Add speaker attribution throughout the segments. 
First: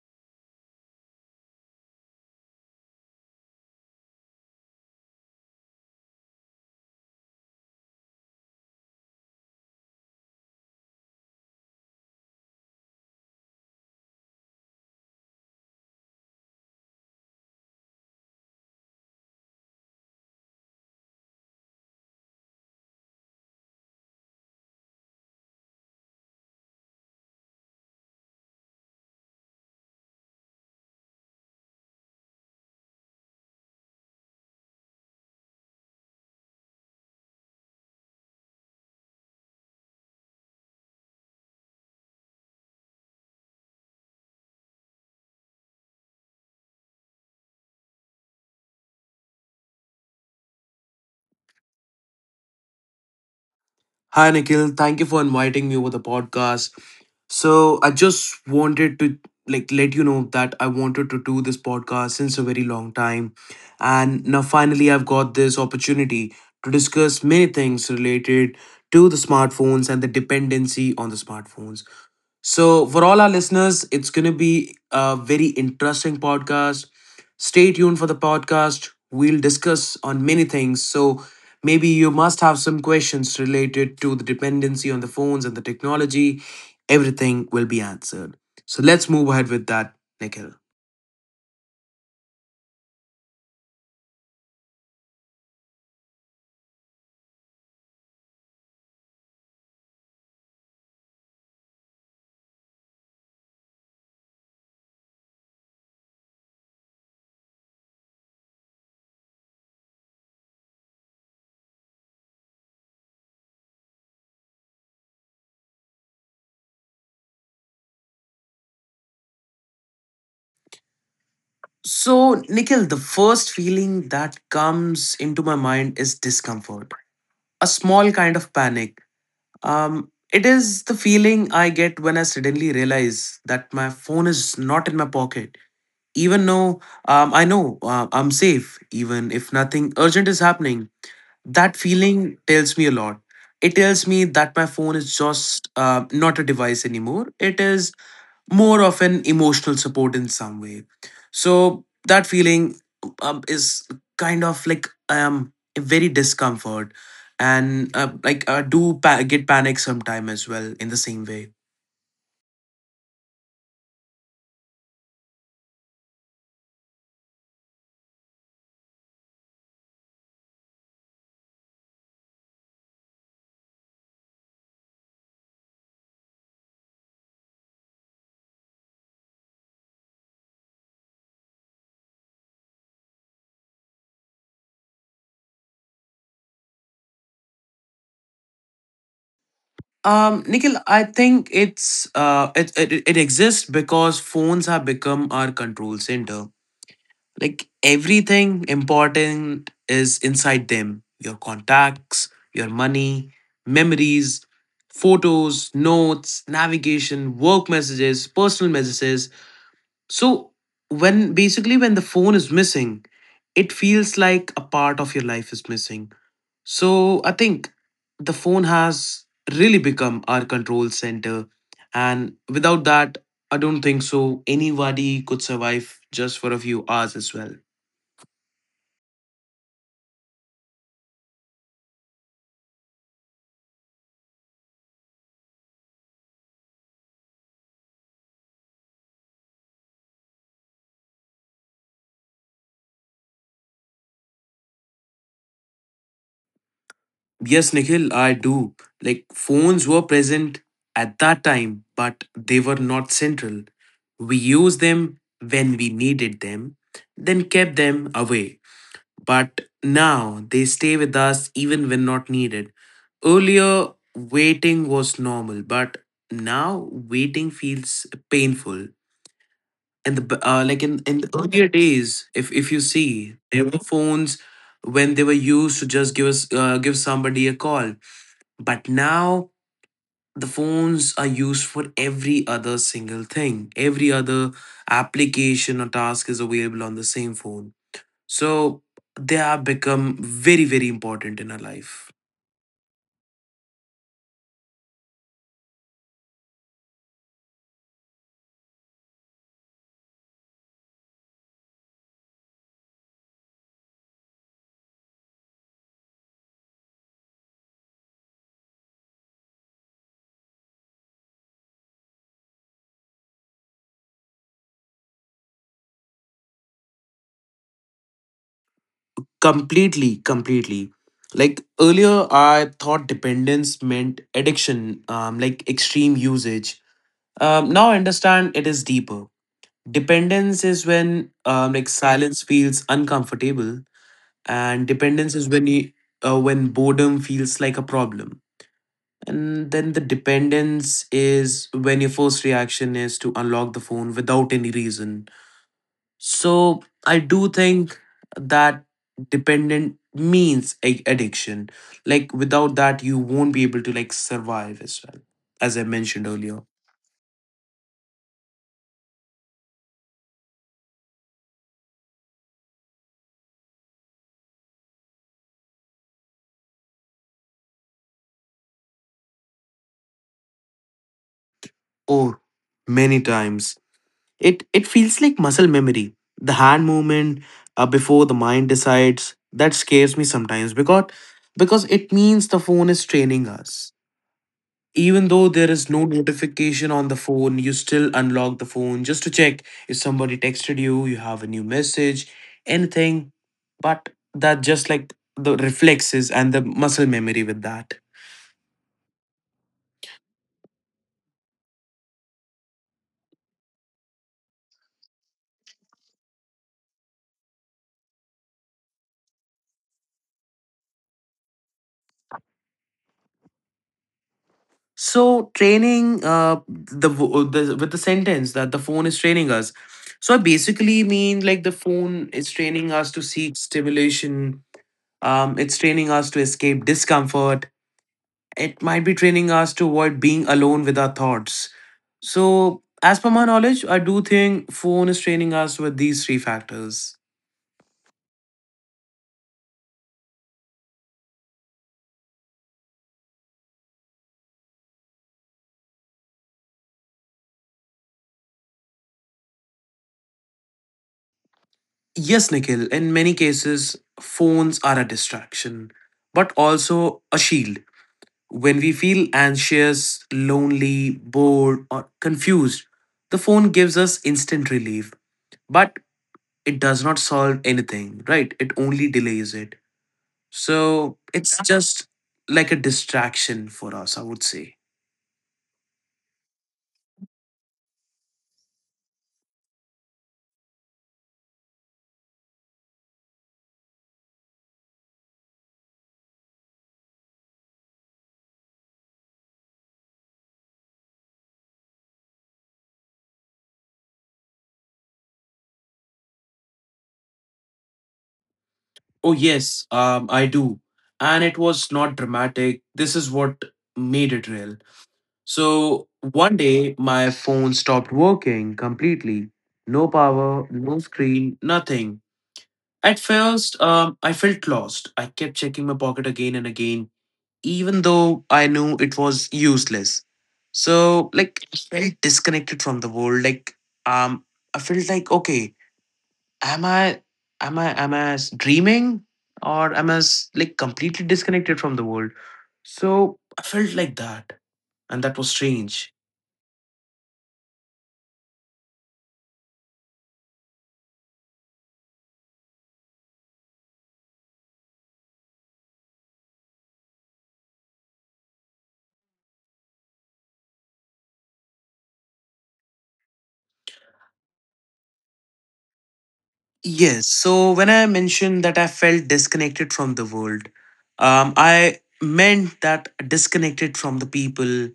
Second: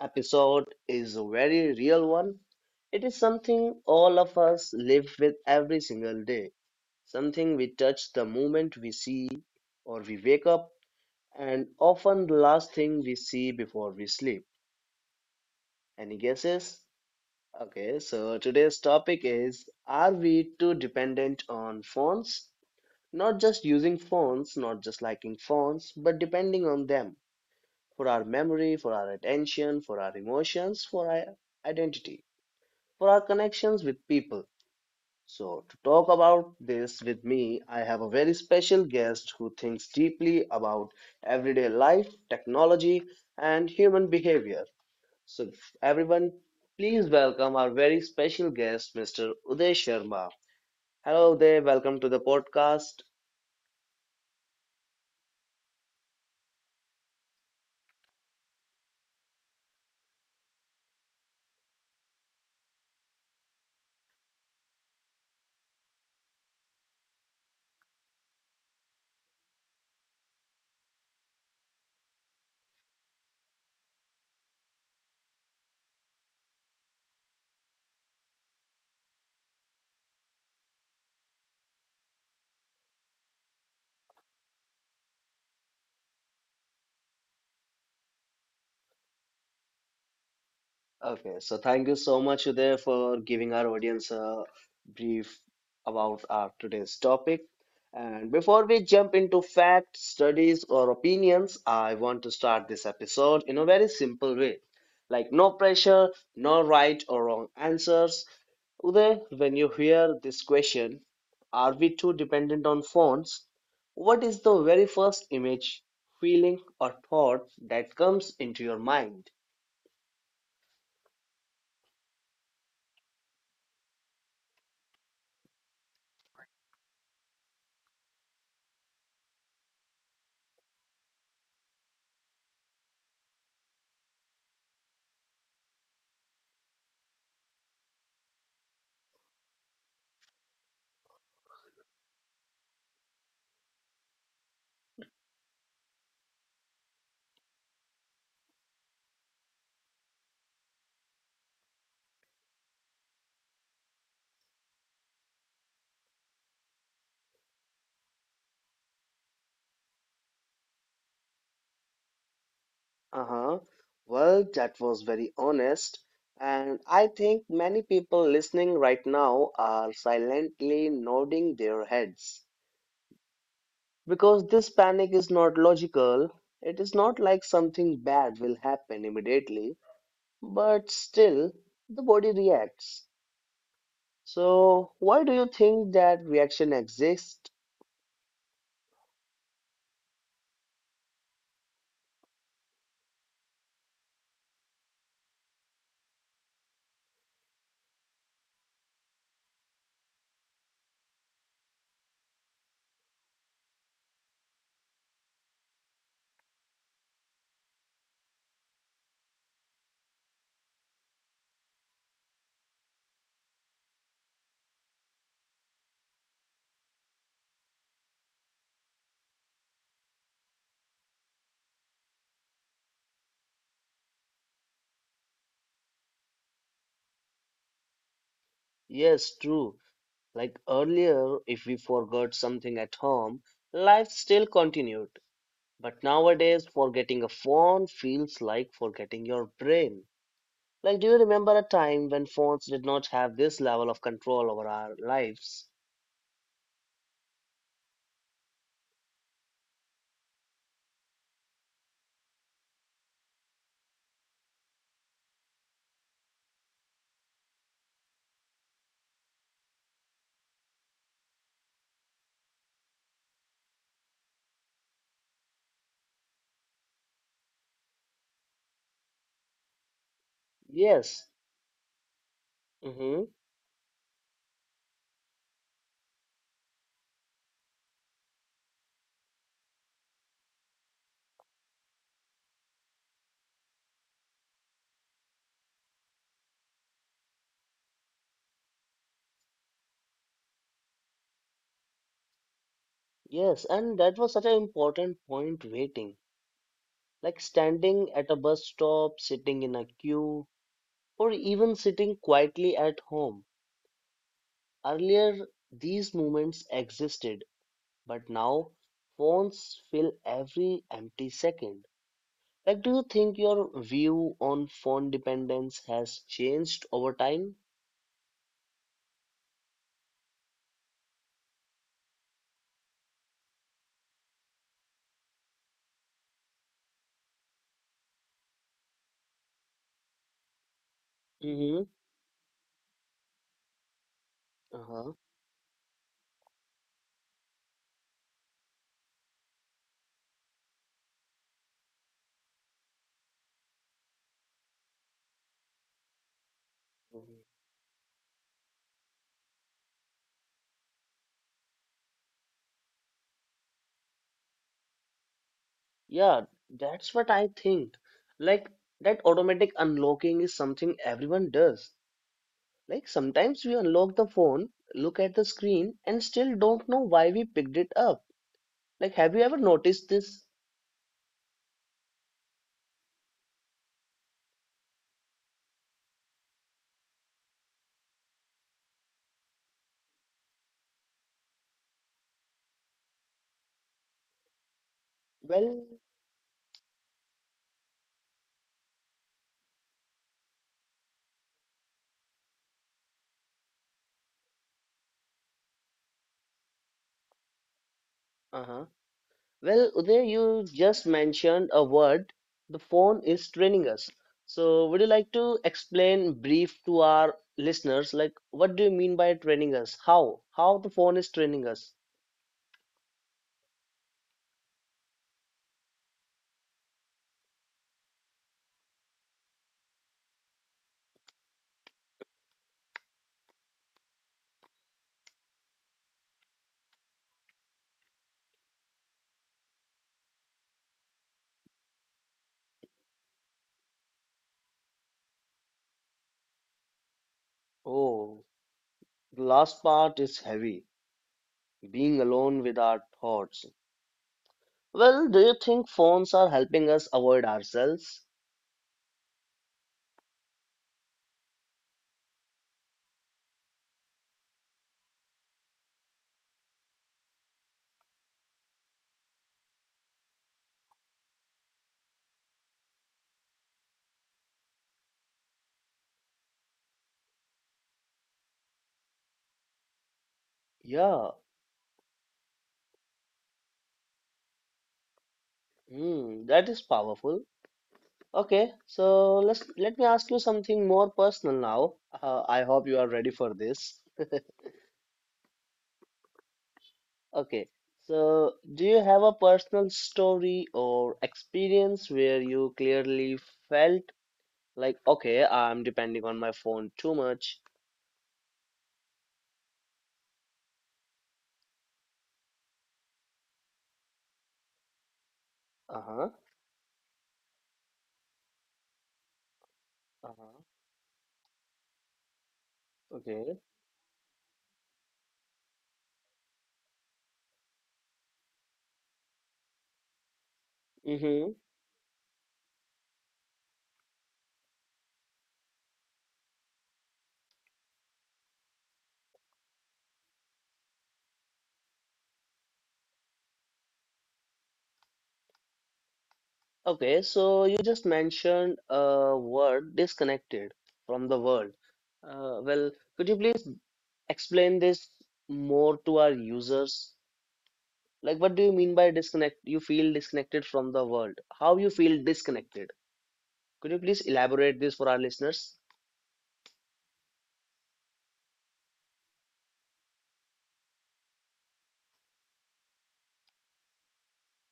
Speaker 1: episode is a very real one. It is something all of us live with every single day, something we touch the moment we see or we wake up, and often the last thing we see before we sleep. Any guesses? Okay, so today's topic is Are we too dependent on phones? Not just using phones, not just liking phones, but depending on them for our memory, for our attention, for our emotions, for our identity, for our connections with people. So, to talk about this with me, I have a very special guest who thinks deeply about everyday life, technology, and human behavior. So, everyone, please welcome our very special guest, Mr. Uday Sharma. Hello, Uday. Welcome to the podcast.
Speaker 2: Hi, Nikhil. Thank you for inviting me over the podcast. So, I just wanted to like let you know that I wanted to do this podcast since a very long time. And now finally I've got this opportunity to discuss many things related to the smartphones and the dependency on the smartphones. So, for all our listeners, it's going to be a very interesting podcast. Stay tuned for the podcast. We'll discuss on many things. So, maybe you must have some questions related to the dependency on the phones and the technology. Everything will be answered. So, let's move ahead with that, Nikhil.
Speaker 1: Okay, so thank you so much, Uday, for giving our audience a brief about our today's topic. And before we jump into facts, studies, or opinions, I want to start this episode in a very simple way. Like no pressure, no right or wrong answers. Uday, when you hear this question, are we too dependent on phones? What is the very first image, feeling, or thought that comes into your mind?
Speaker 2: So, Nikhil, the first feeling that comes into my mind is discomfort, a small kind of panic. It is the feeling I get when I suddenly realize that my phone is not in my pocket. Even though I know I'm safe, even if nothing urgent is happening, that feeling tells me a lot. It tells me that my phone is just not a device anymore. It is more of an emotional support in some way. So that feeling is kind of like very discomfort, and like I do get panic sometime as well in the same way.
Speaker 1: Uh-huh. Well, that was very honest. And I think many people listening right now are silently nodding their heads because this panic is not logical. It is not like something bad will happen immediately, but still the body reacts. So, why do you think that reaction exists?
Speaker 2: Nikhil, I think it's it, it it exists because phones have become our control center. Like everything important is inside them, your contacts, your money, memories, photos, notes, navigation, work messages, personal messages. So, when basically when the phone is missing, it feels like a part of your life is missing. So, I think the phone has really become our control center. And without that, I don't think so anybody could survive just for a few hours as well.
Speaker 1: Yes, true. Like earlier, if we forgot something at home, life still continued. But nowadays, forgetting a phone feels like forgetting your brain. Like, do you remember a time when phones did not have this level of control over our lives?
Speaker 2: Yes, Nikhil, I do. Like phones were present at that time, but they were not central. We used them when we needed them, then kept them away. But now they stay with us even when not needed. Earlier, waiting was normal, but now waiting feels painful. And like in the
Speaker 1: Yes.
Speaker 2: earlier days, if you
Speaker 1: Mm-hmm.
Speaker 2: see, there were phones when they were used to just give us give somebody a call, but now the phones are used for every other single thing. Every other application or task is available on the same phone. So they have become very, very important in our life.
Speaker 1: Yes, and that was such an important point waiting. Like standing at a bus stop, sitting in a queue, or even sitting quietly at home. Earlier, these moments existed, but now phones fill every empty second. Like, do you think your view on phone dependence has changed over time?
Speaker 2: Completely, completely. Like earlier, I thought dependence meant addiction, like extreme usage. Now I understand it is deeper. Dependence is when
Speaker 1: Mm-hmm.
Speaker 2: like silence feels uncomfortable, and
Speaker 1: Uh-huh.
Speaker 2: dependence is when you when boredom feels like a problem, and then the dependence is when your first reaction is to unlock the phone without any reason. So I
Speaker 1: Mhm.
Speaker 2: do think that dependent means addiction, like without that you won't be able to like survive as well, as I mentioned
Speaker 1: Yeah,
Speaker 2: earlier,
Speaker 1: that's what I think. Like, that automatic unlocking is something everyone does. Like, sometimes we unlock the phone, look at the screen, and still don't know why we picked it up. Like, have you ever noticed this?
Speaker 2: or many times. It feels like muscle memory. The hand movement before the mind decides that scares me sometimes, because it means the phone is training us. Even though there is
Speaker 1: Well,
Speaker 2: no notification on the phone, you still unlock the phone just to check if somebody texted you, you have a new message, anything. But that just like the reflexes and the muscle memory with that.
Speaker 1: uh-huh. Well, Uday, you just mentioned a word. The phone is training us. So, would you like to explain brief to our listeners, like what do you mean by training us? How the phone is training us?
Speaker 2: So training the with the sentence that the phone is training us. So I basically mean like the phone is training us to seek stimulation. It's training us to escape discomfort. It might be training us to avoid being alone with our thoughts. So as per my knowledge, I do think phone is training us with these three factors.
Speaker 1: Oh, the last part is heavy. Being alone with our thoughts. Well, do you think phones are helping us avoid ourselves?
Speaker 2: Yes, Nikhil. In many cases, phones are a distraction, but also a shield. When we feel anxious, lonely, bored, or confused, the phone gives us instant relief, but it does not solve anything, right? It only delays it. So
Speaker 1: Yeah,
Speaker 2: it's Yeah. just like a distraction for us, I would say.
Speaker 1: hmm, that is powerful. Okay, so let me ask you something more personal now. I hope you are ready for this. Okay, so do you have a personal story or experience where you clearly felt like, okay, I'm depending on my phone too much?
Speaker 2: Oh, yes, I do. And it was not dramatic. This is what made it real. So
Speaker 1: Uh-huh,
Speaker 2: one day, my phone stopped working completely. No power,
Speaker 1: uh-huh,
Speaker 2: no screen, nothing. At first,
Speaker 1: okay.
Speaker 2: I felt lost. I kept checking my pocket again and again, even though I knew it was useless. So, like,
Speaker 1: Mm-hmm.
Speaker 2: I felt disconnected from the world. Like, um, I felt like, okay, am I, dreaming, or am I like completely disconnected from the world? So I felt like that, and that was strange.
Speaker 1: Okay, so you just mentioned a word disconnected from the world. Well, could you please explain this more to our users? Like, what do you mean by disconnect? You feel disconnected from the world. How you feel disconnected? Could you please elaborate this for our listeners?
Speaker 2: Yes. So when I mentioned that I felt disconnected from the world, I meant that disconnected from the people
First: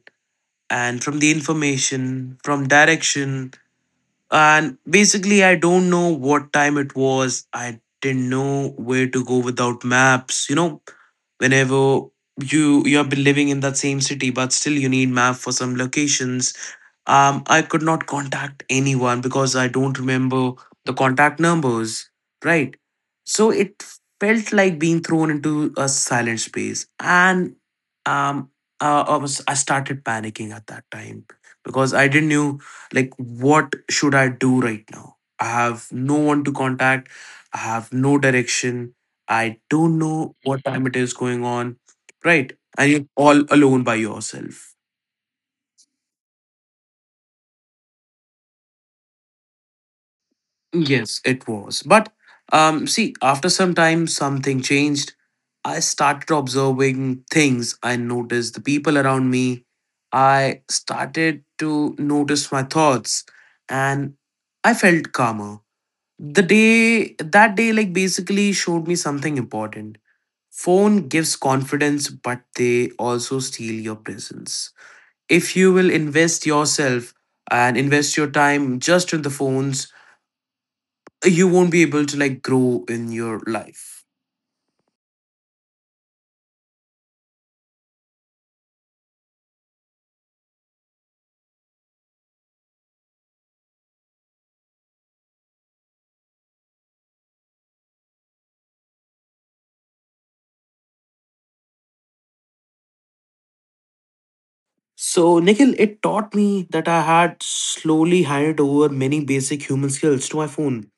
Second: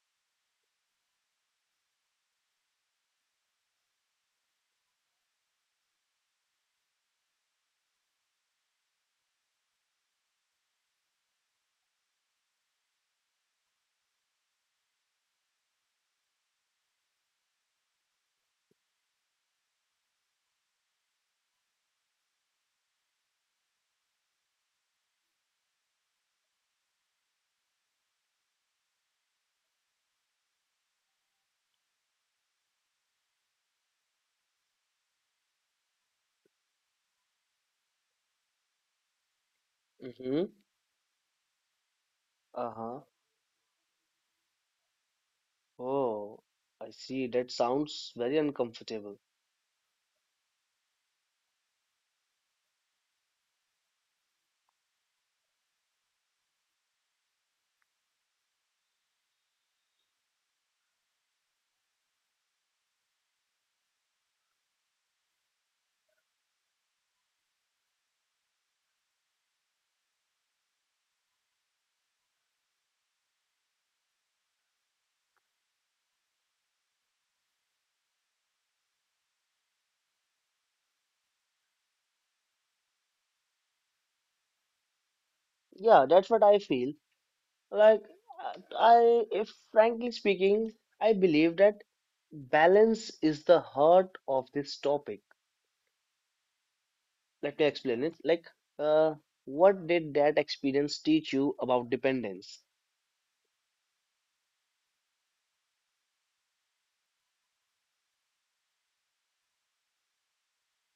Speaker 2: and from the information, from direction. And basically, I don't know what time it was. I didn't know where to go without maps. You know, whenever you have been living in that same city, but still you need map for some locations. I could not contact anyone because I don't remember the contact numbers, right? So it felt like being thrown into a silent space. And um, I started panicking at that time because I didn't know, like, what should I do right now? I have no one to contact. I have no direction. I don't know
Speaker 1: Mm-hmm.
Speaker 2: what time it is going on, right? And
Speaker 1: Uh-huh.
Speaker 2: you're all alone by yourself.
Speaker 1: Oh, I see. That sounds very uncomfortable.
Speaker 2: Yes, it was. But see, after some time, something changed. I started observing things. I noticed the people around me. I started to notice my thoughts and I felt calmer. The day, that day, like basically showed me something important. Phone gives confidence, but they also steal your presence. If you will invest yourself and invest your time just in the phones, you won't be able to like grow in your life.
Speaker 1: Yeah, that's what I feel. Like, if frankly speaking, I believe that balance is the heart of this topic. Let me explain it. Like, uh, what did that experience teach you about dependence?
Speaker 2: So, Nikhil, it taught me that I had slowly handed over many basic human skills to my phone.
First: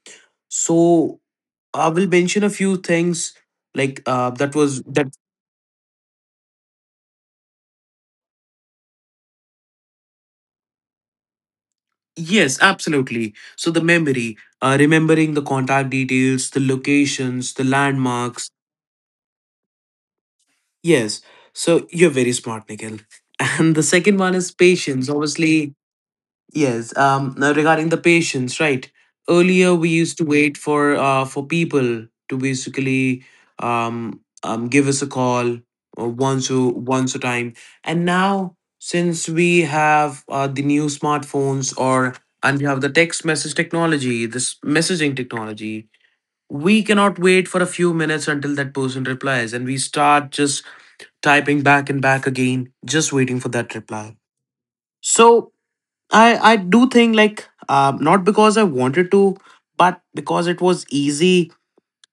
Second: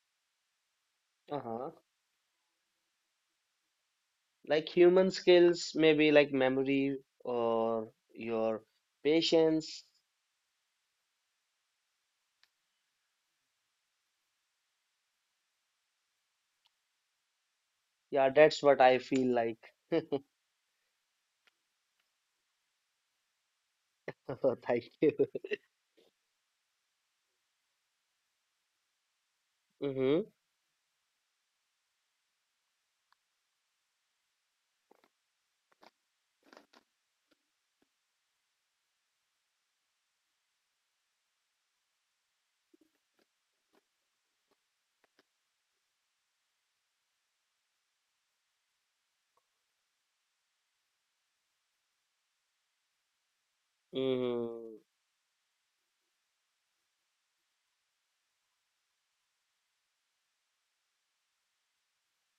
Speaker 2: So,
Speaker 1: Uh-huh.
Speaker 2: I will mention a few things like that
Speaker 1: Like
Speaker 2: was that.
Speaker 1: human skills, maybe like memory or your patience
Speaker 2: Yes, absolutely. So, the memory, remembering the contact details, the locations, the
Speaker 1: Yeah,
Speaker 2: landmarks.
Speaker 1: that's what I feel like.
Speaker 2: Yes. So, you're very smart, Nikhil. And the second one is
Speaker 1: Thank you.
Speaker 2: patience. Obviously, yes, now regarding the patients, right? Earlier, we
Speaker 1: Mm-hmm.
Speaker 2: used to wait for people to basically give us a call or once a time, and now since we have the new smartphones or and we have the text message technology, this messaging technology, we cannot wait for a few minutes until that person replies, and we start just typing back and back again, just waiting for that reply.
Speaker 1: Mm-hmm.
Speaker 2: So I do think like not because I wanted to, but because it was easy.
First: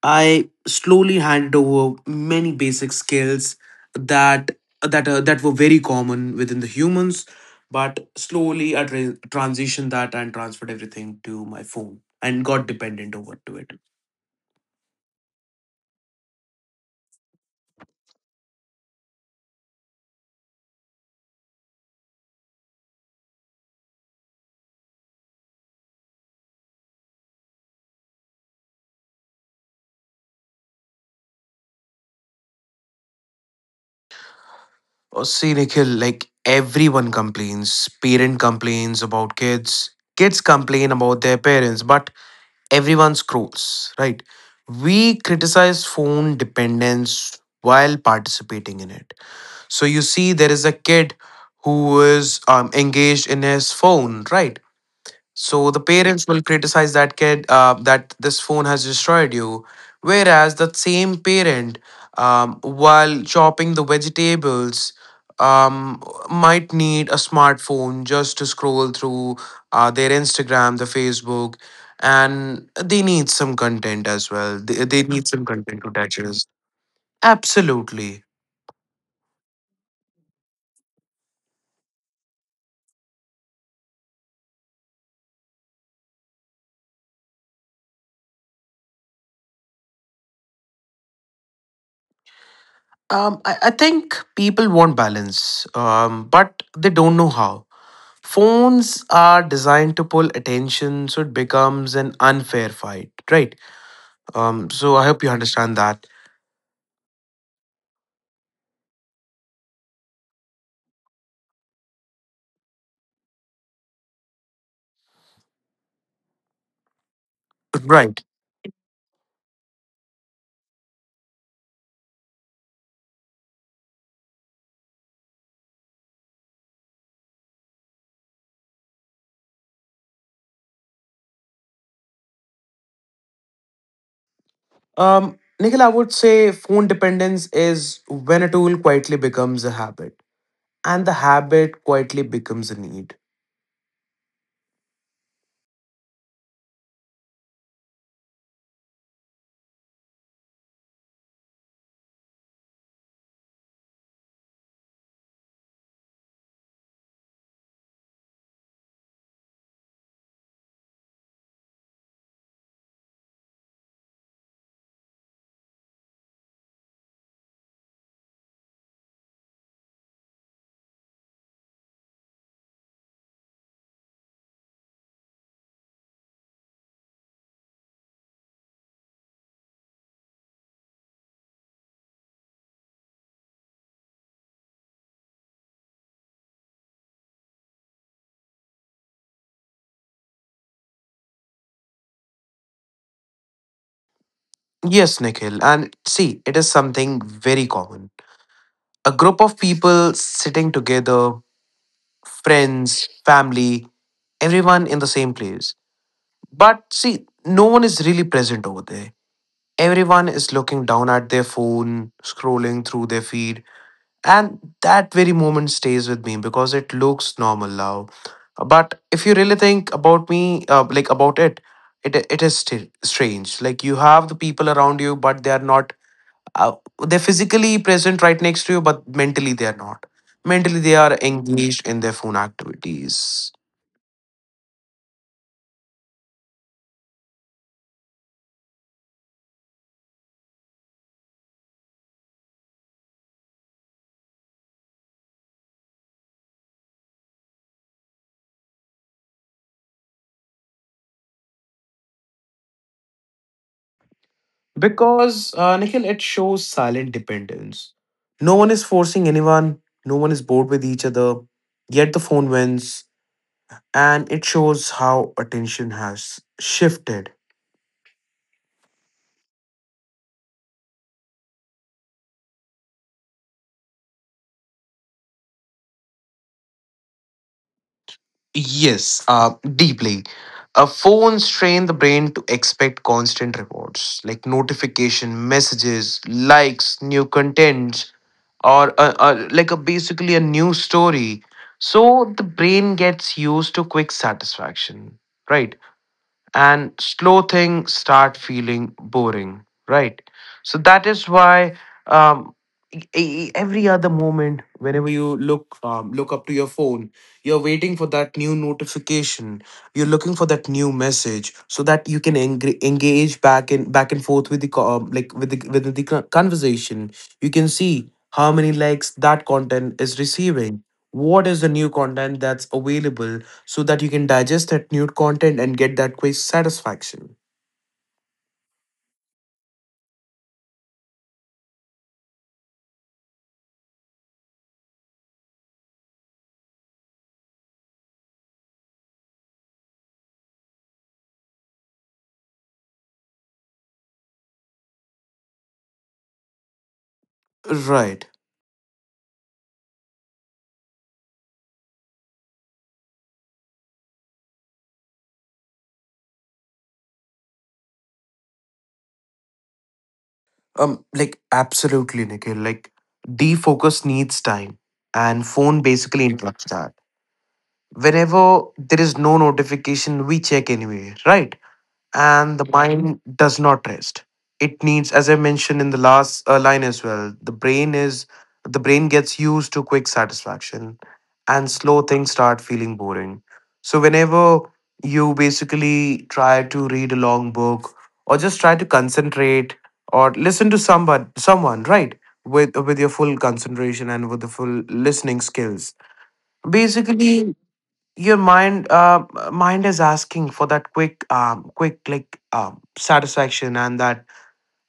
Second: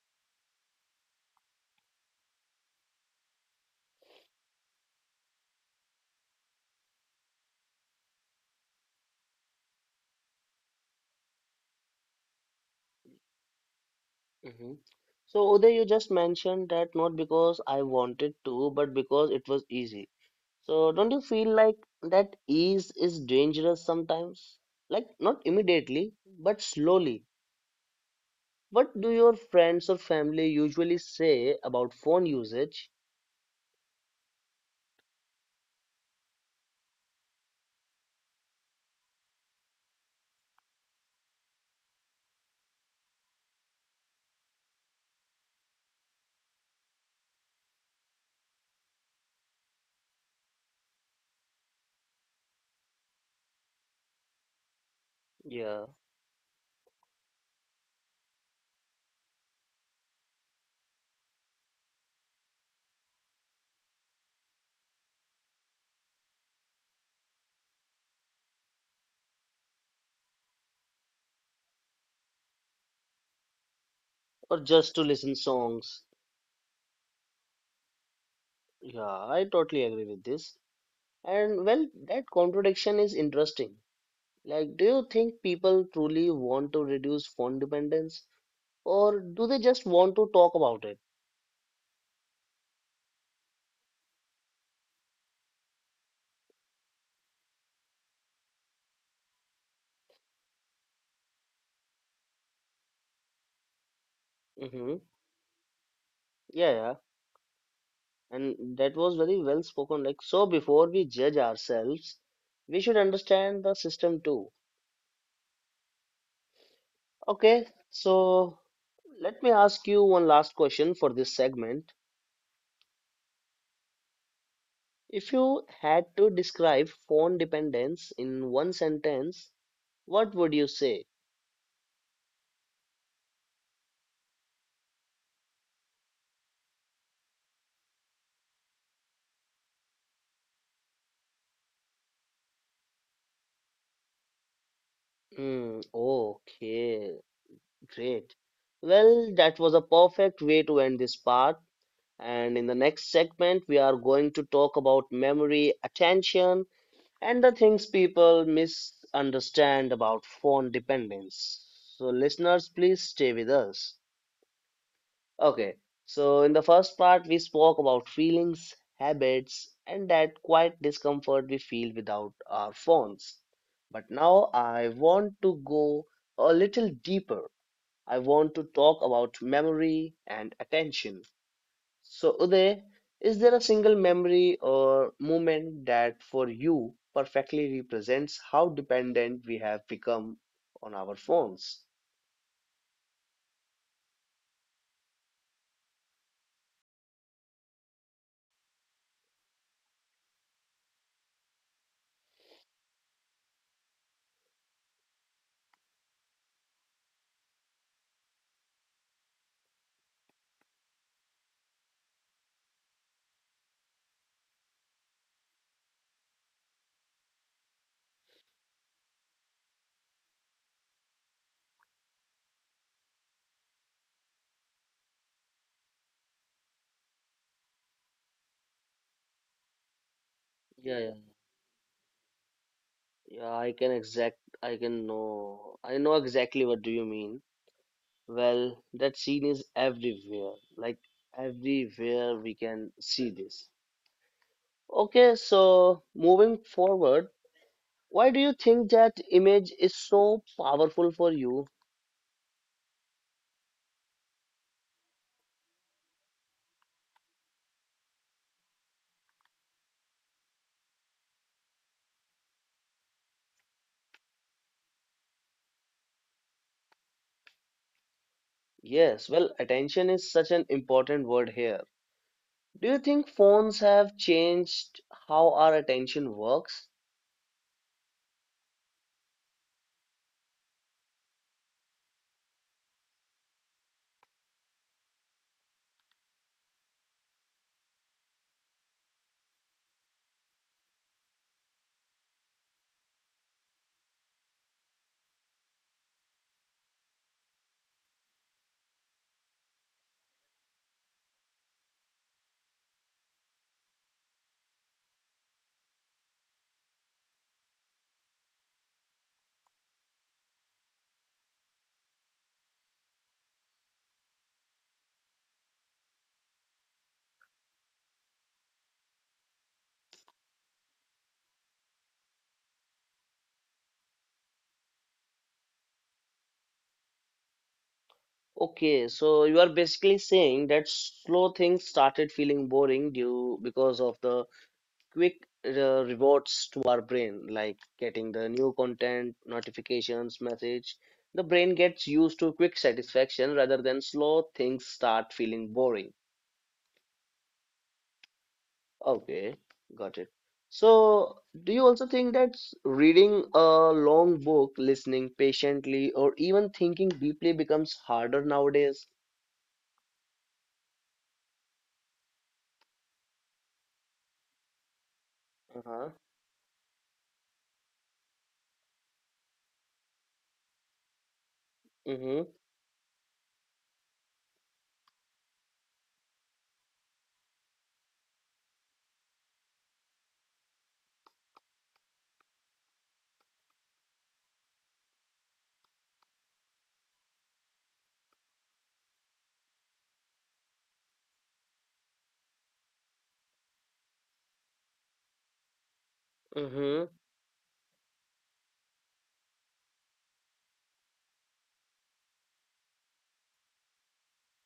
Speaker 2: I slowly handed over many basic skills that that were very common within the humans, but slowly I transitioned that and transferred everything to my phone and got dependent over to it.
Speaker 1: Mm-hmm. So, Uday, you just mentioned that not because I wanted to, but because it was easy. So, don't you feel like that ease is dangerous sometimes? Like, not immediately, but slowly. What do your friends or family usually say about phone usage?
Speaker 2: Oh, see, Nikhil, like everyone complains. Parent complains about kids. Kids complain about their parents. But everyone scrolls, right? We criticize phone dependence while participating in it. So you see, there is a kid who is engaged in his phone, right? So the
Speaker 1: Yeah,
Speaker 2: parents will criticize that kid that this phone has destroyed you. Whereas that same parent, while chopping the vegetables, um, might need a smartphone just to scroll through their Instagram, the Facebook, and they need some content as well.
Speaker 1: or
Speaker 2: They
Speaker 1: just to
Speaker 2: need some
Speaker 1: listen
Speaker 2: content to
Speaker 1: songs?
Speaker 2: digest. Absolutely.
Speaker 1: Yeah, I totally agree with this. And well, that contradiction is interesting Like, do you think people truly want to reduce phone dependence, or do they just want to talk about it?
Speaker 2: I think people want balance, but they don't know how. Phones are designed to pull attention, so it becomes an unfair fight, right? So I
Speaker 1: Mm-hmm.
Speaker 2: hope you understand that.
Speaker 1: Yeah, yeah. and that was very well spoken. Like, so before we judge ourselves, we should understand the system too. Okay,
Speaker 2: Right.
Speaker 1: so let me ask you one last question for this segment. If you had to describe phone dependence in one sentence, what would you say?
Speaker 2: um Nikhil, I would say phone dependence is when a tool quietly becomes a habit, and the habit quietly becomes a need.
Speaker 1: Mm, okay, Great. Well, that was a perfect way to end this part. And in the next segment, we are going to talk about memory, attention, and the things people misunderstand about phone dependence. So, listeners, please stay with us. Okay, so in the first part, we spoke about feelings, habits, and that quiet discomfort we feel without our phones. But now I want to go a little deeper I want to talk about memory and attention. So, Uday, is there a single memory or moment that for you perfectly represents how dependent we have become on our phones?
Speaker 2: Yes, Nikhil, and see it is something very common. A group of people sitting together, friends, family, everyone in the same place, but see, no one is really present over there. Everyone is looking down at their phone, scrolling through their feed, and that very moment stays with me because it looks normal now. But if you really think about me, like about it, it it is strange. Like you have the people around you, but they are not. Uh, they're physically present right next to you, but mentally they are not. Mentally, they are
Speaker 1: Yeah, yeah,
Speaker 2: engaged in their phone activities.
Speaker 1: yeah. I can exact. I can know. I know exactly what do you mean. Well, that scene is everywhere. Like everywhere we can see this. Okay, so moving forward. Why do you think that image is so powerful for you?
Speaker 2: Because, Nikhil, it shows silent dependence. No one is forcing anyone, no one is bored with each other, yet the phone wins, and it shows how attention has shifted.
Speaker 1: Yes, well, attention is such an important word here. Do you think phones have changed how our attention works?
Speaker 2: Yes, deeply. Phones train the brain to expect constant rewards like notification, messages, likes, new contents, or like a basically a new story. So the brain gets used to quick satisfaction, right? And slow things start feeling boring, right? So that is why, um, every other moment whenever you look look up to your phone, you're waiting for that new notification, you're looking for that new message so that you can engage back and back and forth with the conversation. You can see how many likes that content is receiving, what is the new content that's available, so that you can digest that new content and get that quiz satisfaction.
Speaker 1: Okay, so you are basically saying that slow things started feeling boring due because of the quick rewards to our brain, like getting the new content, notifications, message. The brain gets used to quick satisfaction rather than slow things start feeling boring.
Speaker 2: Right.
Speaker 1: Okay, got it. So, do you also think that reading a long book, listening patiently, or even thinking deeply becomes harder nowadays?
Speaker 2: Like absolutely, Nikhil. Like defocus needs time, and phone basically
Speaker 1: Uh-huh.
Speaker 2: interrupts that. Whenever there is no notification, we check anyway, right? And the
Speaker 1: Mm-hmm.
Speaker 2: mind does not rest. It needs, as I mentioned in the last line as well, the brain gets used to quick satisfaction and slow things start feeling boring. So whenever you basically try to read a long book or just try to concentrate or listen to somebody someone, right, with your full concentration and with the full listening skills
Speaker 1: Mm-hmm.
Speaker 2: basically, your mind is asking for that quick satisfaction, and that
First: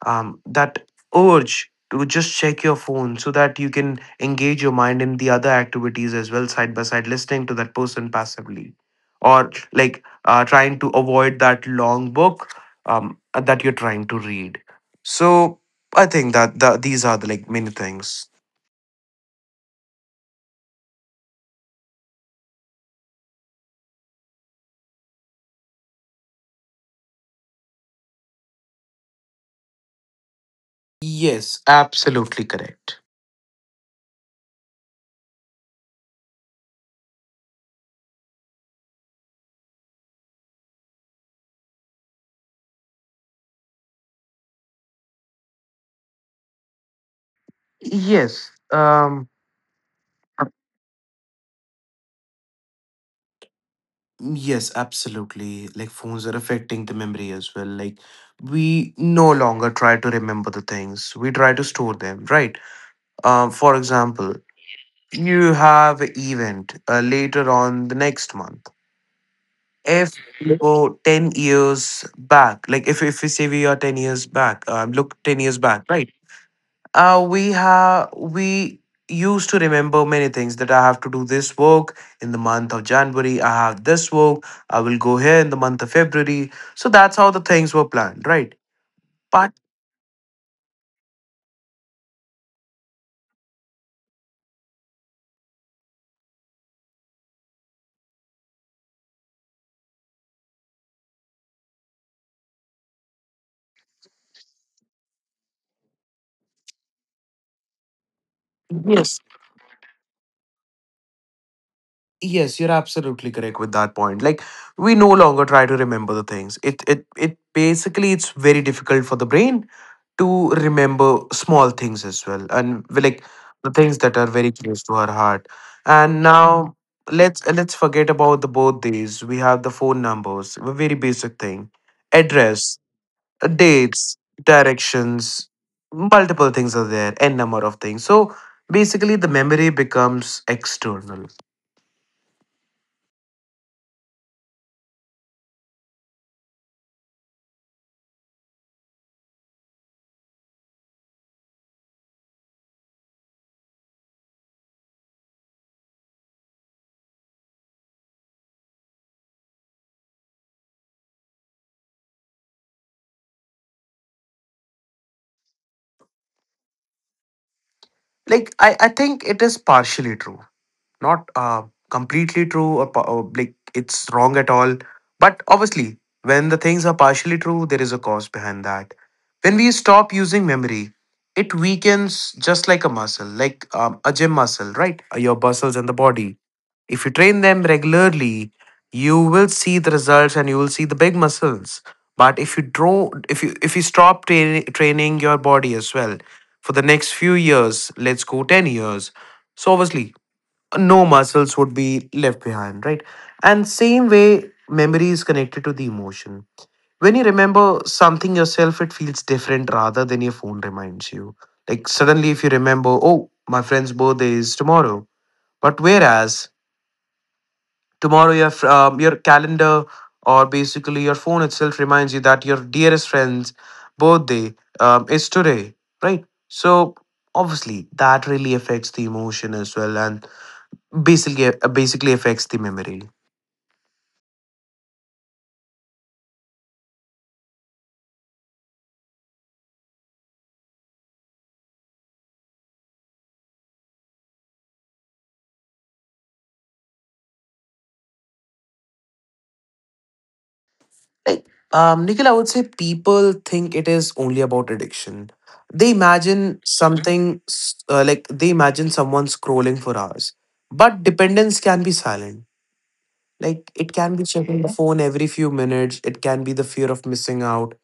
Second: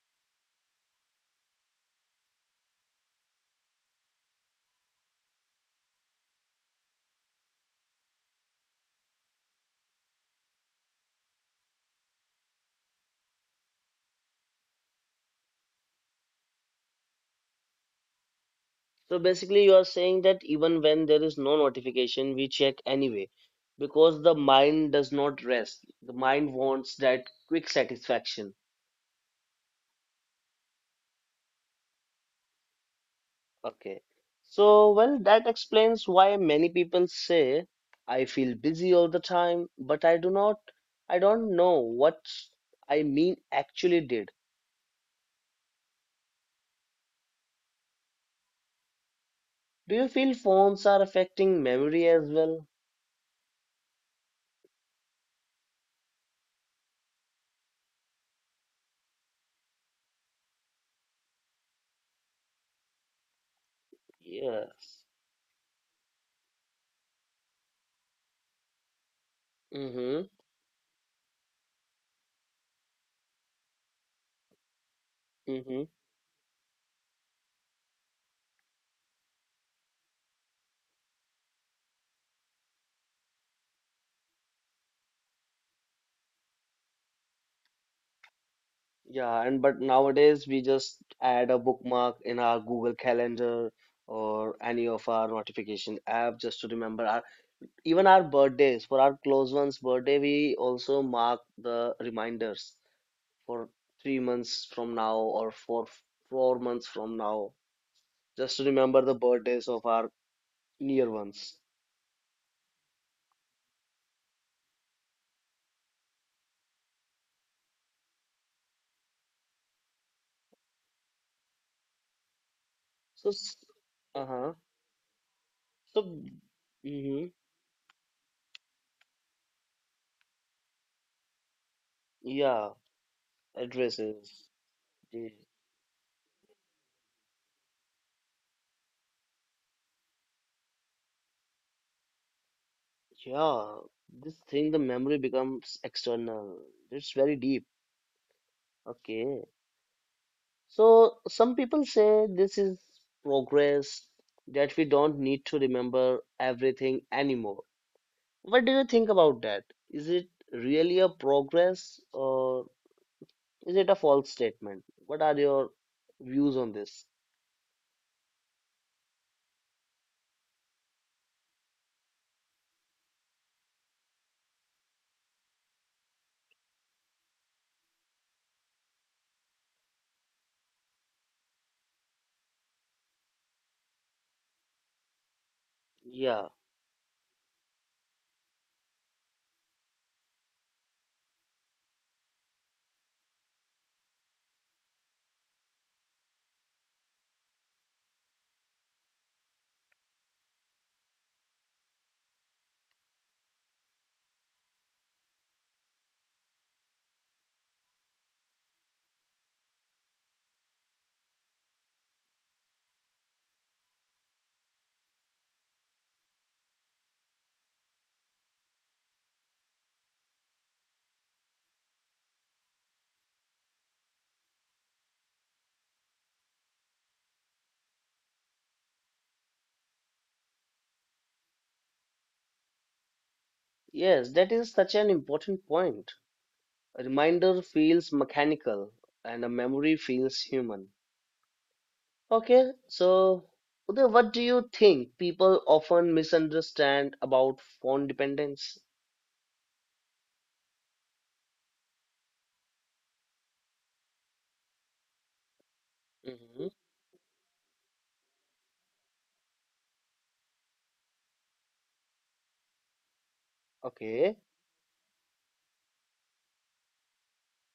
Speaker 2: um, that urge to just check your phone so that you can engage your mind in the other activities as well, side by side listening to that person passively, or like trying to avoid that long book that you're trying to read. So I think that these are the like many things.
Speaker 1: So basically, you are saying that even when there is no notification, we check anyway, because the mind does not rest. The mind wants that quick satisfaction.
Speaker 2: Yes, absolutely correct.
Speaker 1: Okay. So, well, that explains why many people say I feel busy all the time, but I do not, I don't know what I mean actually did.
Speaker 2: Yes,
Speaker 1: Do you feel phones are affecting memory as well?
Speaker 2: yes, absolutely. Like phones are affecting the memory as well. Like we no longer try to remember the things. We try to store them, right? For example,
Speaker 1: Yes.
Speaker 2: you have an event later on the next month. If
Speaker 1: Mm-hmm.
Speaker 2: you go 10 years back, like if we say we are 10 years back, look 10 years
Speaker 1: Mm-hmm.
Speaker 2: back, right? We used to remember many things, that I have to do this work in the month of January. I have this work. I will go here in the month of February. So that's how the things were planned, right?
Speaker 1: Yeah,
Speaker 2: But
Speaker 1: and but nowadays we just add a bookmark in our Google Calendar or any of our notification app just to remember our even our birthdays. For our close ones' birthday, we also mark the reminders. For 3 months from now or for 4 months from now, just to remember the
Speaker 2: yes,
Speaker 1: birthdays of our near ones.
Speaker 2: yes, you're absolutely correct with that point. Like we no longer try to remember the things. It's very difficult for the brain to remember small things as well, and
Speaker 1: So, s-
Speaker 2: the things that are very
Speaker 1: uh-huh.
Speaker 2: close to her heart,
Speaker 1: So,
Speaker 2: and now
Speaker 1: mm-hmm.
Speaker 2: let's forget about the both. These, we have the phone numbers, a very basic thing,
Speaker 1: Yeah,
Speaker 2: address, dates,
Speaker 1: addresses. the-
Speaker 2: directions, multiple things are there, n number of things. So basically the memory becomes external.
Speaker 1: Yeah, this thing, the memory becomes external. It's very deep. Okay. So, some people say this is progress, that we don't need to remember everything anymore. What do you think about that? Is it really a progress or is it a false statement? What are your views on this?
Speaker 2: Like I think it is partially true, not completely true, or like it's wrong at all. But obviously, when the things are partially true, there is a cause behind that. When we stop using memory, it weakens just like a muscle, like a gym muscle, right? Your muscles and the body.
Speaker 1: Yeah,
Speaker 2: If you train them regularly, you will see the results and you will see the big muscles. But if you stop training your body as well for the next few years, let's go 10 years, so obviously no muscles would be left behind, right. And same way memory is connected to the emotion. When you remember something yourself, it feels different rather than your phone reminds you. Like suddenly if you remember, oh, my friend's birthday is tomorrow, but whereas tomorrow your calendar or basically your phone itself reminds you that your dearest friend's birthday is today, right? So obviously that really affects the emotion as well, and basically affects the memory.
Speaker 1: Yes, that is such an important point. A reminder feels mechanical and a memory feels human. Okay, so Uday, what do you think people often misunderstand about phone dependence?
Speaker 2: like Nikhil, I would say people think it is only about addiction. They imagine
Speaker 1: Hmm
Speaker 2: something s- like they imagine someone scrolling for hours. But dependence can be silent. Like it can be
Speaker 1: Okay,
Speaker 2: checking the phone every few minutes, it can be the fear of missing out,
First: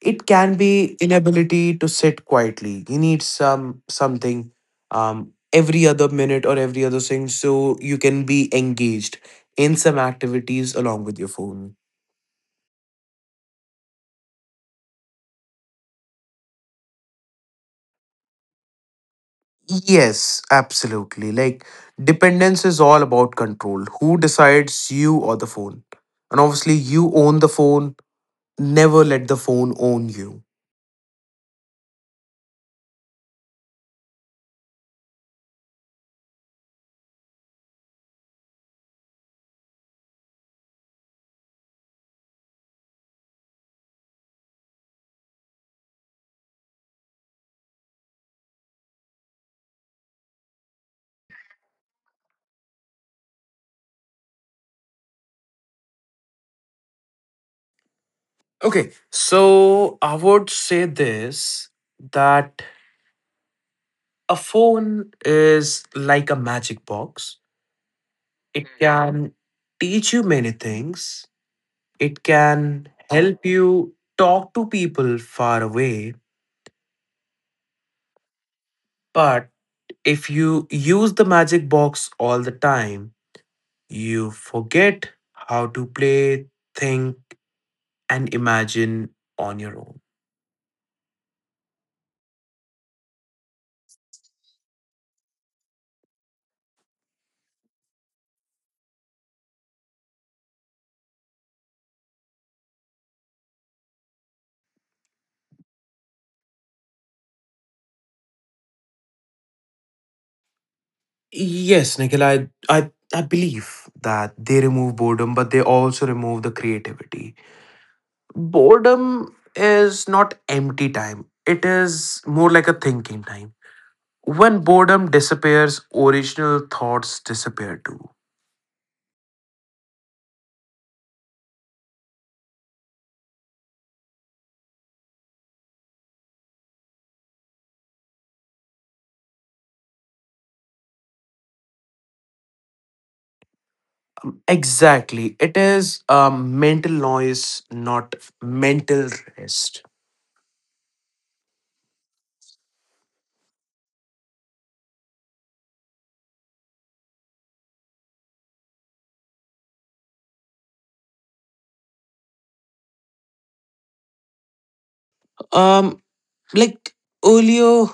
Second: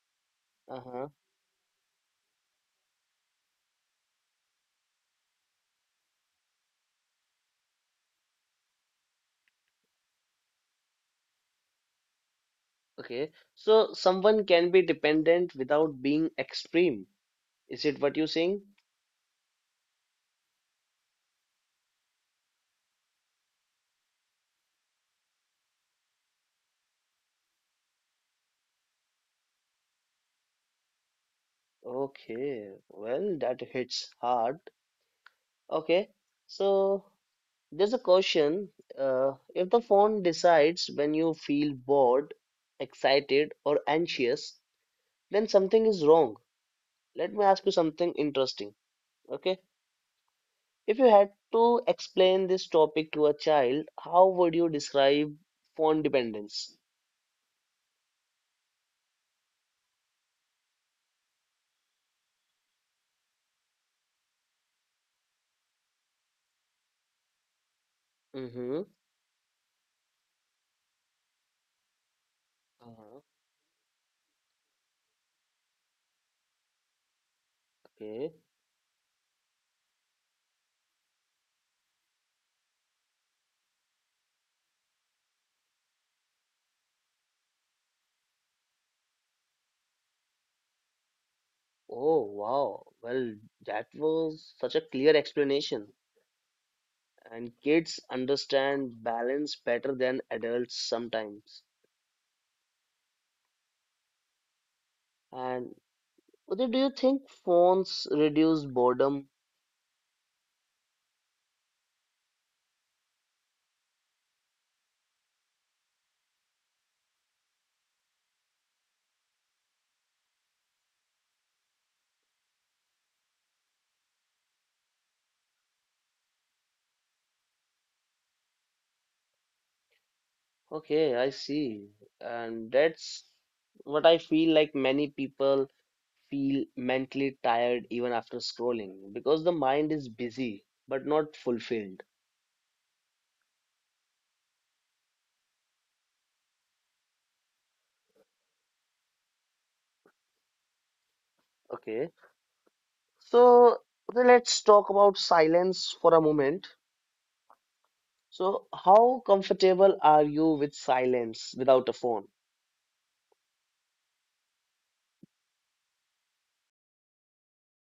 Speaker 2: it can be
Speaker 1: uh-huh,
Speaker 2: inability to sit quietly. You need something every other minute or every other thing, so you can be engaged in some activities along with your phone.
Speaker 1: okay. So someone can be dependent without being extreme. Is it what you sing?
Speaker 2: Yes, absolutely. Like dependence is all about control, who decides, you or the phone? And obviously you own the phone, never let the phone own you.
Speaker 1: Okay, well, that hits hard. Okay, so there's a question. If the phone decides when you feel bored, excited, or anxious, then something is wrong. Let me ask you something interesting. Okay, if you had to explain this topic to a child, how would you describe phone dependence?
Speaker 2: Okay, so I would say this, that a phone is like a magic box. It
Speaker 1: Mm-hmm.
Speaker 2: Can teach you many things. It can
Speaker 1: Uh-huh.
Speaker 2: help you talk to people far away.
Speaker 1: Okay.
Speaker 2: But if you use the magic box all the time, you forget how to play, think, and imagine on your own.
Speaker 1: Oh, wow. Well, that was such a clear explanation. And kids understand balance better than adults sometimes. And Udit, do you think phones reduce boredom?
Speaker 2: Yes, Nikhil, I believe that they remove boredom, but they also remove the creativity. Boredom is not empty time, it is more like a thinking time. When boredom disappears, original thoughts disappear too.
Speaker 1: Okay, I see. And that's what I feel like many people feel mentally tired even after scrolling because the mind is busy but not fulfilled.
Speaker 2: Exactly, it is mental noise, not mental rest.
Speaker 1: Okay, so then let's talk about silence for a moment. So, how comfortable are you with silence without a phone?
Speaker 2: um like Earlier,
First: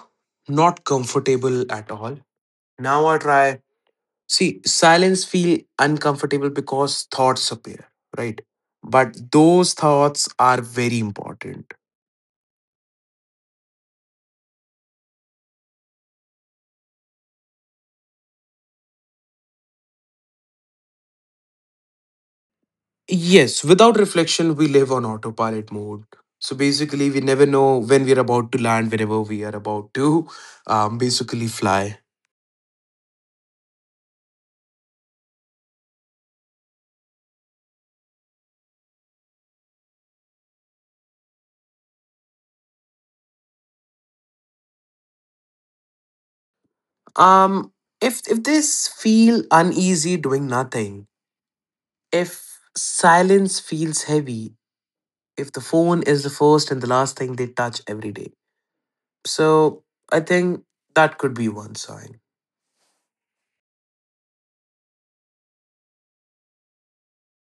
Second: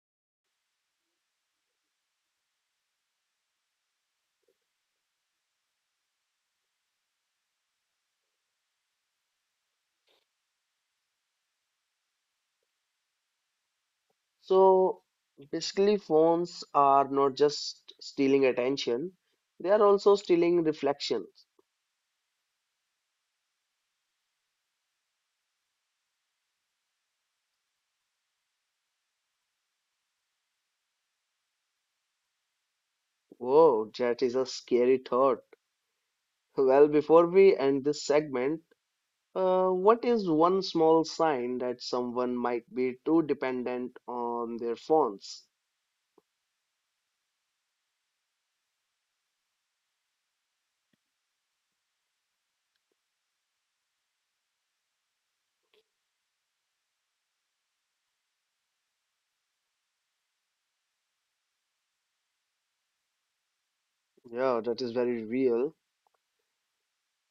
Speaker 2: not comfortable at all. Now I try. See, silence feel uncomfortable because thoughts appear, right? But those thoughts are very important.
Speaker 1: So basically, phones are not just stealing attention, they are also stealing reflections.
Speaker 2: Yes, without reflection, we live on autopilot mode. So basically, we never know when we are about to land, whenever we are about to basically fly.
Speaker 1: Whoa, that is a scary thought. Well, before we end this segment, what is one small sign that someone might be too dependent on their phones?
Speaker 2: Um, if this feel uneasy doing nothing, if silence feels heavy, if the phone is the first and the last thing they touch every day, so I think that could be one sign.
Speaker 1: Yeah, that is very real.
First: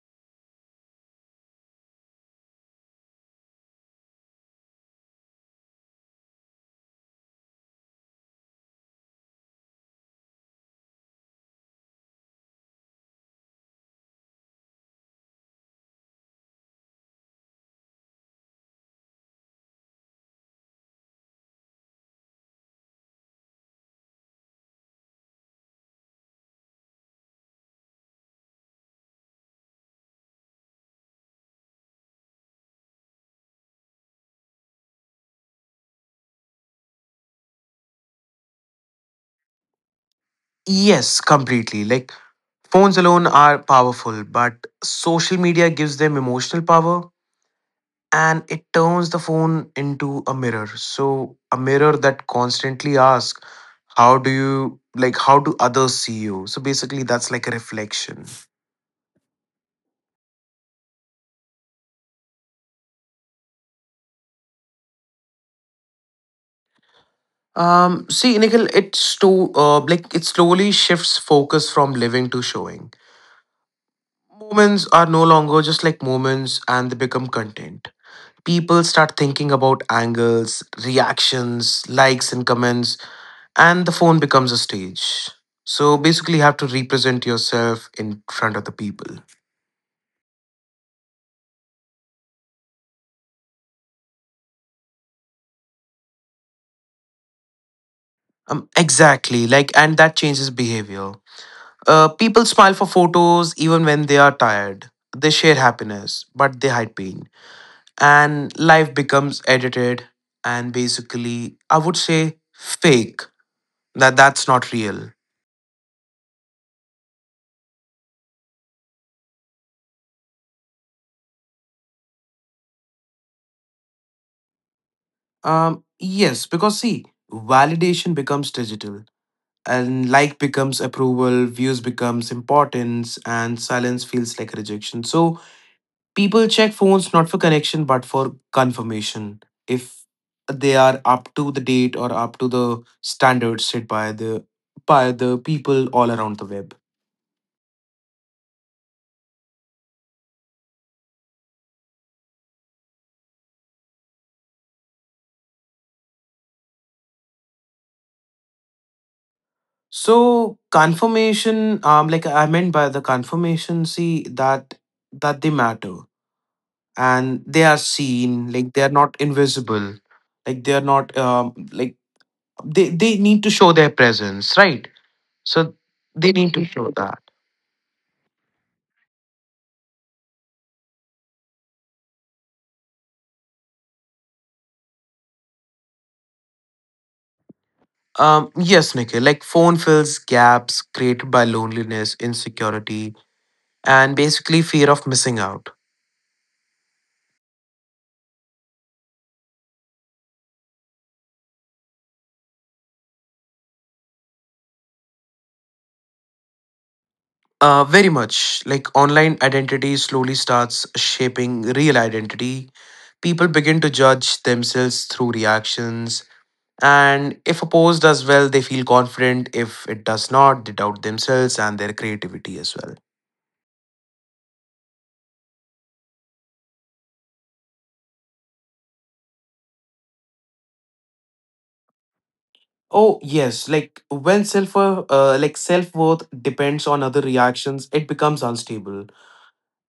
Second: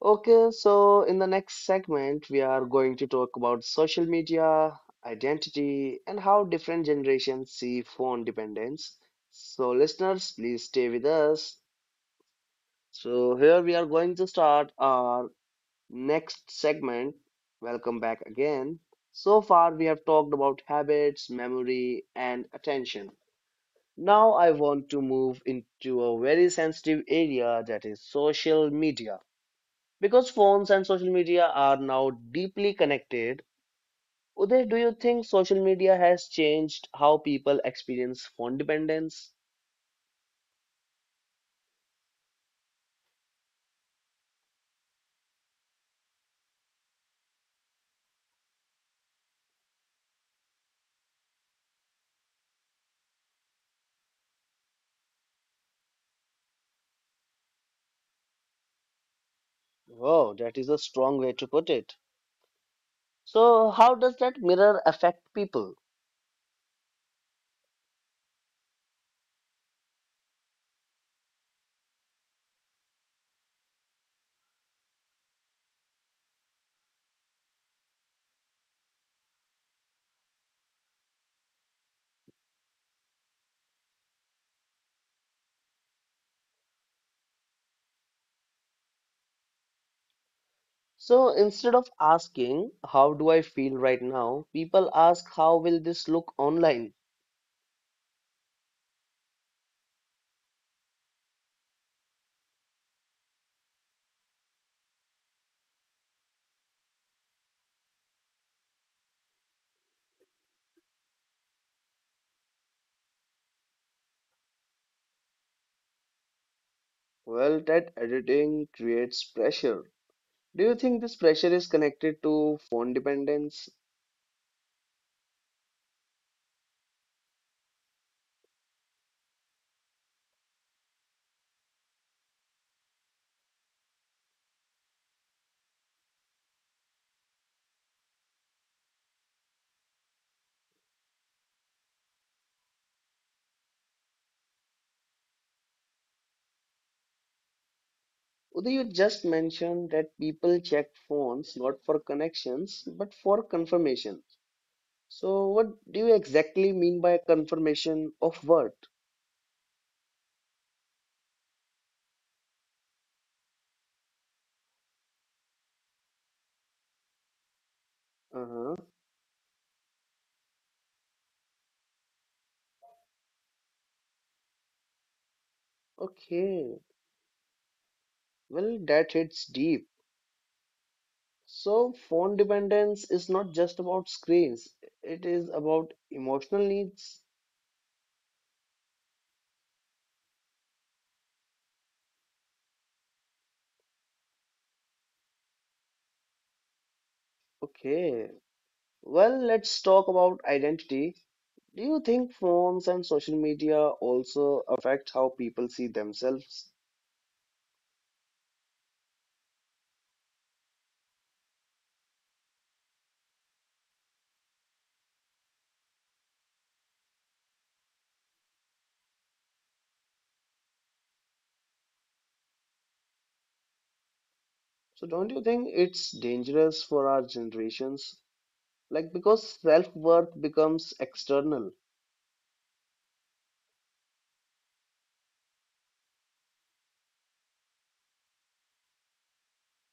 Speaker 1: Okay, so in the next segment, we are going to talk about social media, identity, and how different generations see phone dependence. So, listeners, please stay with us. So, here we are going to start our next segment. Welcome back again. So far, we have talked about habits, memory, and attention. Now, I want to move into a very sensitive area that is social media. Because phones and social media are now deeply connected, Uday, do you think social media has changed how people experience phone dependence?
Speaker 2: Yes, completely. Like phones alone are powerful, but social media gives them emotional power, and it turns the phone into a mirror. So, a mirror that constantly asks, how do others see you? So, basically, that's like a reflection.
Speaker 1: Wow, that is a strong way to put it. So, how does that mirror affect people?
Speaker 2: See, Nikhil, it sto- like it slowly shifts focus from living to showing. Moments are no longer just like moments, and they become content. People start thinking about angles, reactions, likes, and comments, and the phone becomes a stage. So basically, you have to represent yourself in front of the people.
Speaker 1: So, instead of asking, How do I feel right now? People ask, How will this look online?
Speaker 2: Exactly, like, and that changes behavior. People smile for photos even when they are tired. They share happiness, but they hide pain. And life becomes edited and basically, I would say, fake. That's not real.
Speaker 1: Well, that editing creates pressure. Do you think this pressure is connected to phone dependence?
Speaker 2: Yes, because see, validation becomes digital, and like becomes approval, views becomes importance, and silence feels like rejection. So people check phones not for connection but for confirmation if they are up to the date or up to the standards set by the people all around the web.
Speaker 1: Uday, you just mentioned that people checked phones not for connections but for confirmation. So, what do you exactly mean by confirmation of what?
Speaker 2: So confirmation, like I meant by the confirmation, see that they matter and they are seen,
Speaker 1: Uh-huh.
Speaker 2: like they are not invisible, like they are not like they need to show their presence, right? So they need to
Speaker 1: Okay,
Speaker 2: show that.
Speaker 1: well, that hits deep. So, phone dependence is not just about screens, it is about emotional needs.
Speaker 2: Yes, Nikhil, like phone fills gaps created by loneliness, insecurity, and basically fear of missing out.
Speaker 1: Okay, well, let's talk about identity. Do you think phones and social media also affect how people see themselves?
Speaker 2: Very much. Like online identity slowly starts shaping real identity. People begin to judge themselves through reactions. And if a pose does well, they feel confident. If it does not, they doubt themselves and their creativity as well.
Speaker 1: So don't you think it's dangerous for our generations? Like because self-worth becomes external.
Speaker 2: Oh yes, like when self worth depends on other reactions, it becomes unstable.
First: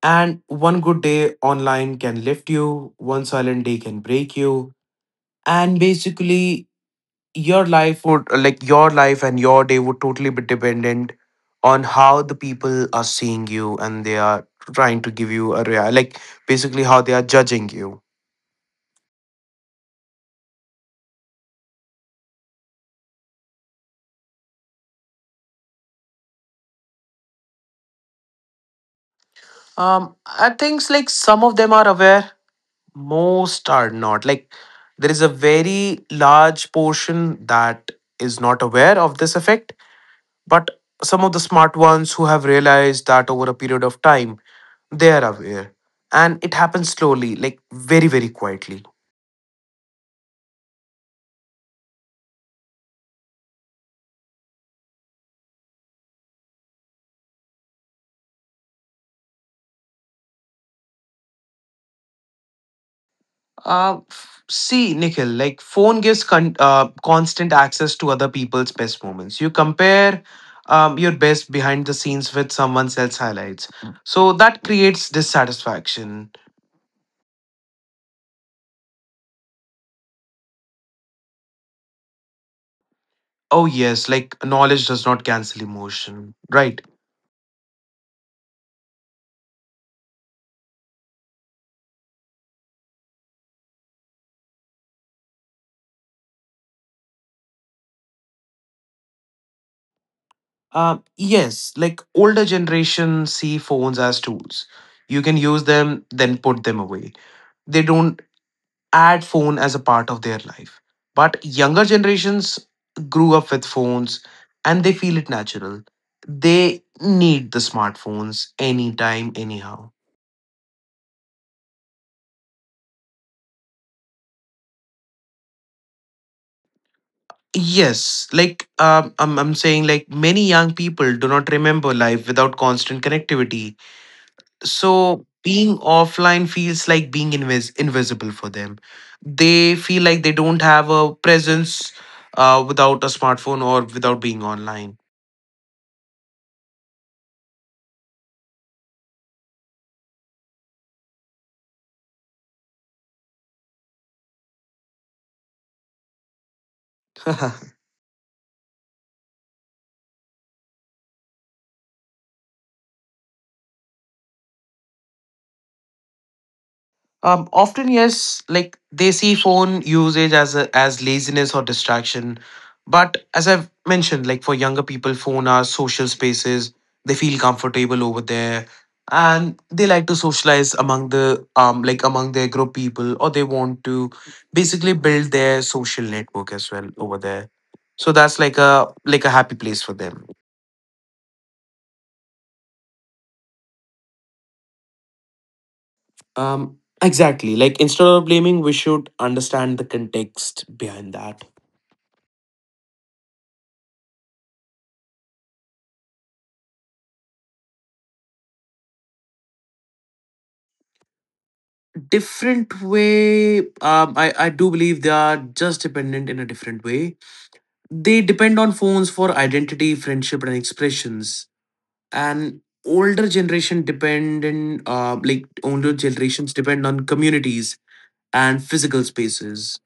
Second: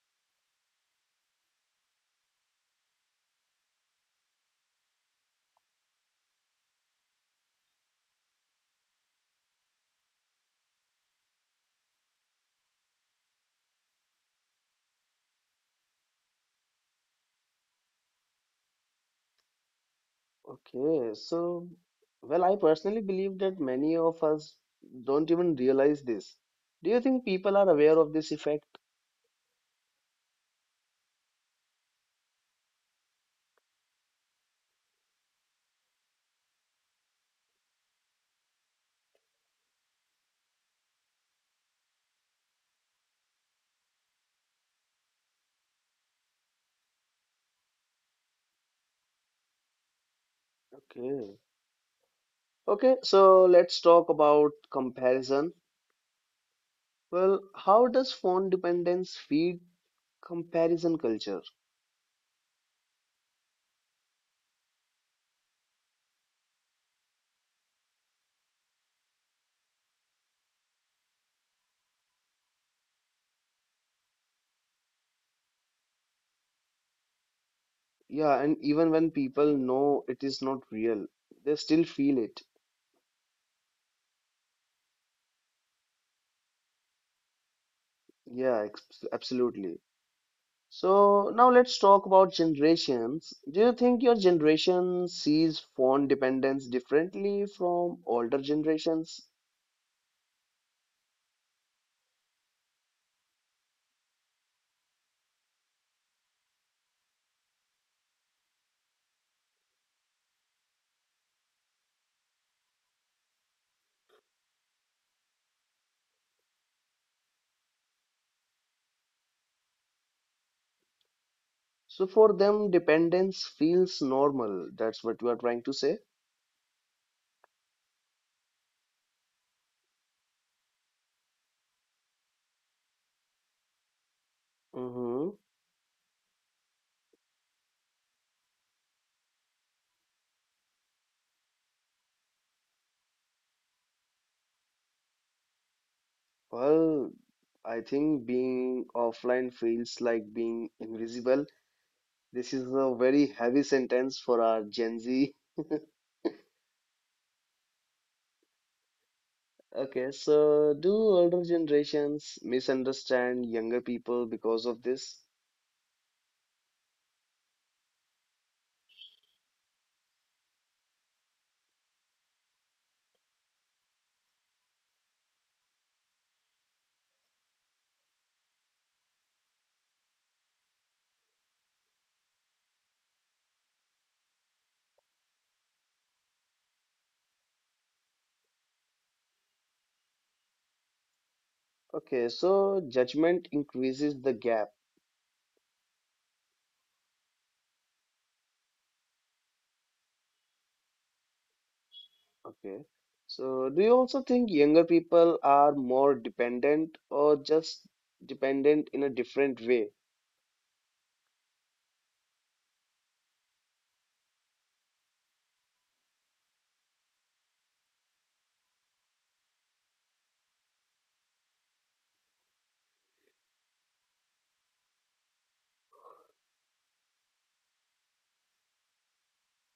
Speaker 2: And one good day online can lift you, one silent day can break you, and basically your life and your day would totally be dependent on how the people are seeing you, and they are trying to give you a rea- like basically how they are judging you.
Speaker 1: Okay, so well, I personally believe that many of us don't even realize this. Do you think people are aware of this effect?
Speaker 2: I think like some of them are aware, most are not. Like there is a very large portion that is not aware of this effect, but some of the smart ones who have realized that over a period of time, they are aware. And it happens slowly, like very, very quietly.
Speaker 1: Okay. Okay, so let's talk about comparison. Well, how does phone dependence feed comparison culture?
Speaker 2: See, Nikhil, like phone gives constant access to other people's best moments. You compare your best behind the scenes with someone else's highlights. So that creates dissatisfaction.
Speaker 1: Yeah, and even when people know it is not real, they still feel it.
Speaker 2: Oh, yes, like knowledge does not cancel emotion, right?
Speaker 1: Yeah, absolutely. So now let's talk about generations. Do you think your generation sees phone dependence differently from older generations?
Speaker 2: Yes, like older generation see phones as tools. You can use them, then put them away. They don't add phone as a part of their life, but younger generations grew up with phones and they feel it natural. They need the smartphones anytime anyhow.
Speaker 1: So for them, dependence feels normal. That's what you are trying to say.
Speaker 2: Yes, like I'm saying like many young people do not remember life without constant connectivity, so
Speaker 1: Hmm.
Speaker 2: being offline feels like being invisible for them. They feel like they don't have a presence, without a smartphone or without being online.
Speaker 1: Well, I think being offline feels like being invisible. This is a very heavy sentence for our Gen Z. Okay, so do older generations misunderstand younger people because of this?
Speaker 2: Often, yes, like they see phone usage as as laziness or distraction. But as I've mentioned, like for younger people, phone are social spaces. They feel comfortable over there, and they like to socialize among their group people, or they want to basically build their social network as well over there. So that's like a happy place for them.
Speaker 1: Okay, so judgment increases the gap.
Speaker 2: Um, exactly. Like instead of blaming, we should understand the context behind that.
Speaker 1: Okay. So do you also think younger people are more dependent or just dependent in a different way?
Speaker 2: Different way. I do believe they are just dependent in a different way. They depend on phones for identity, friendship, and expressions. And older generation depend in older generations depend on communities and physical spaces.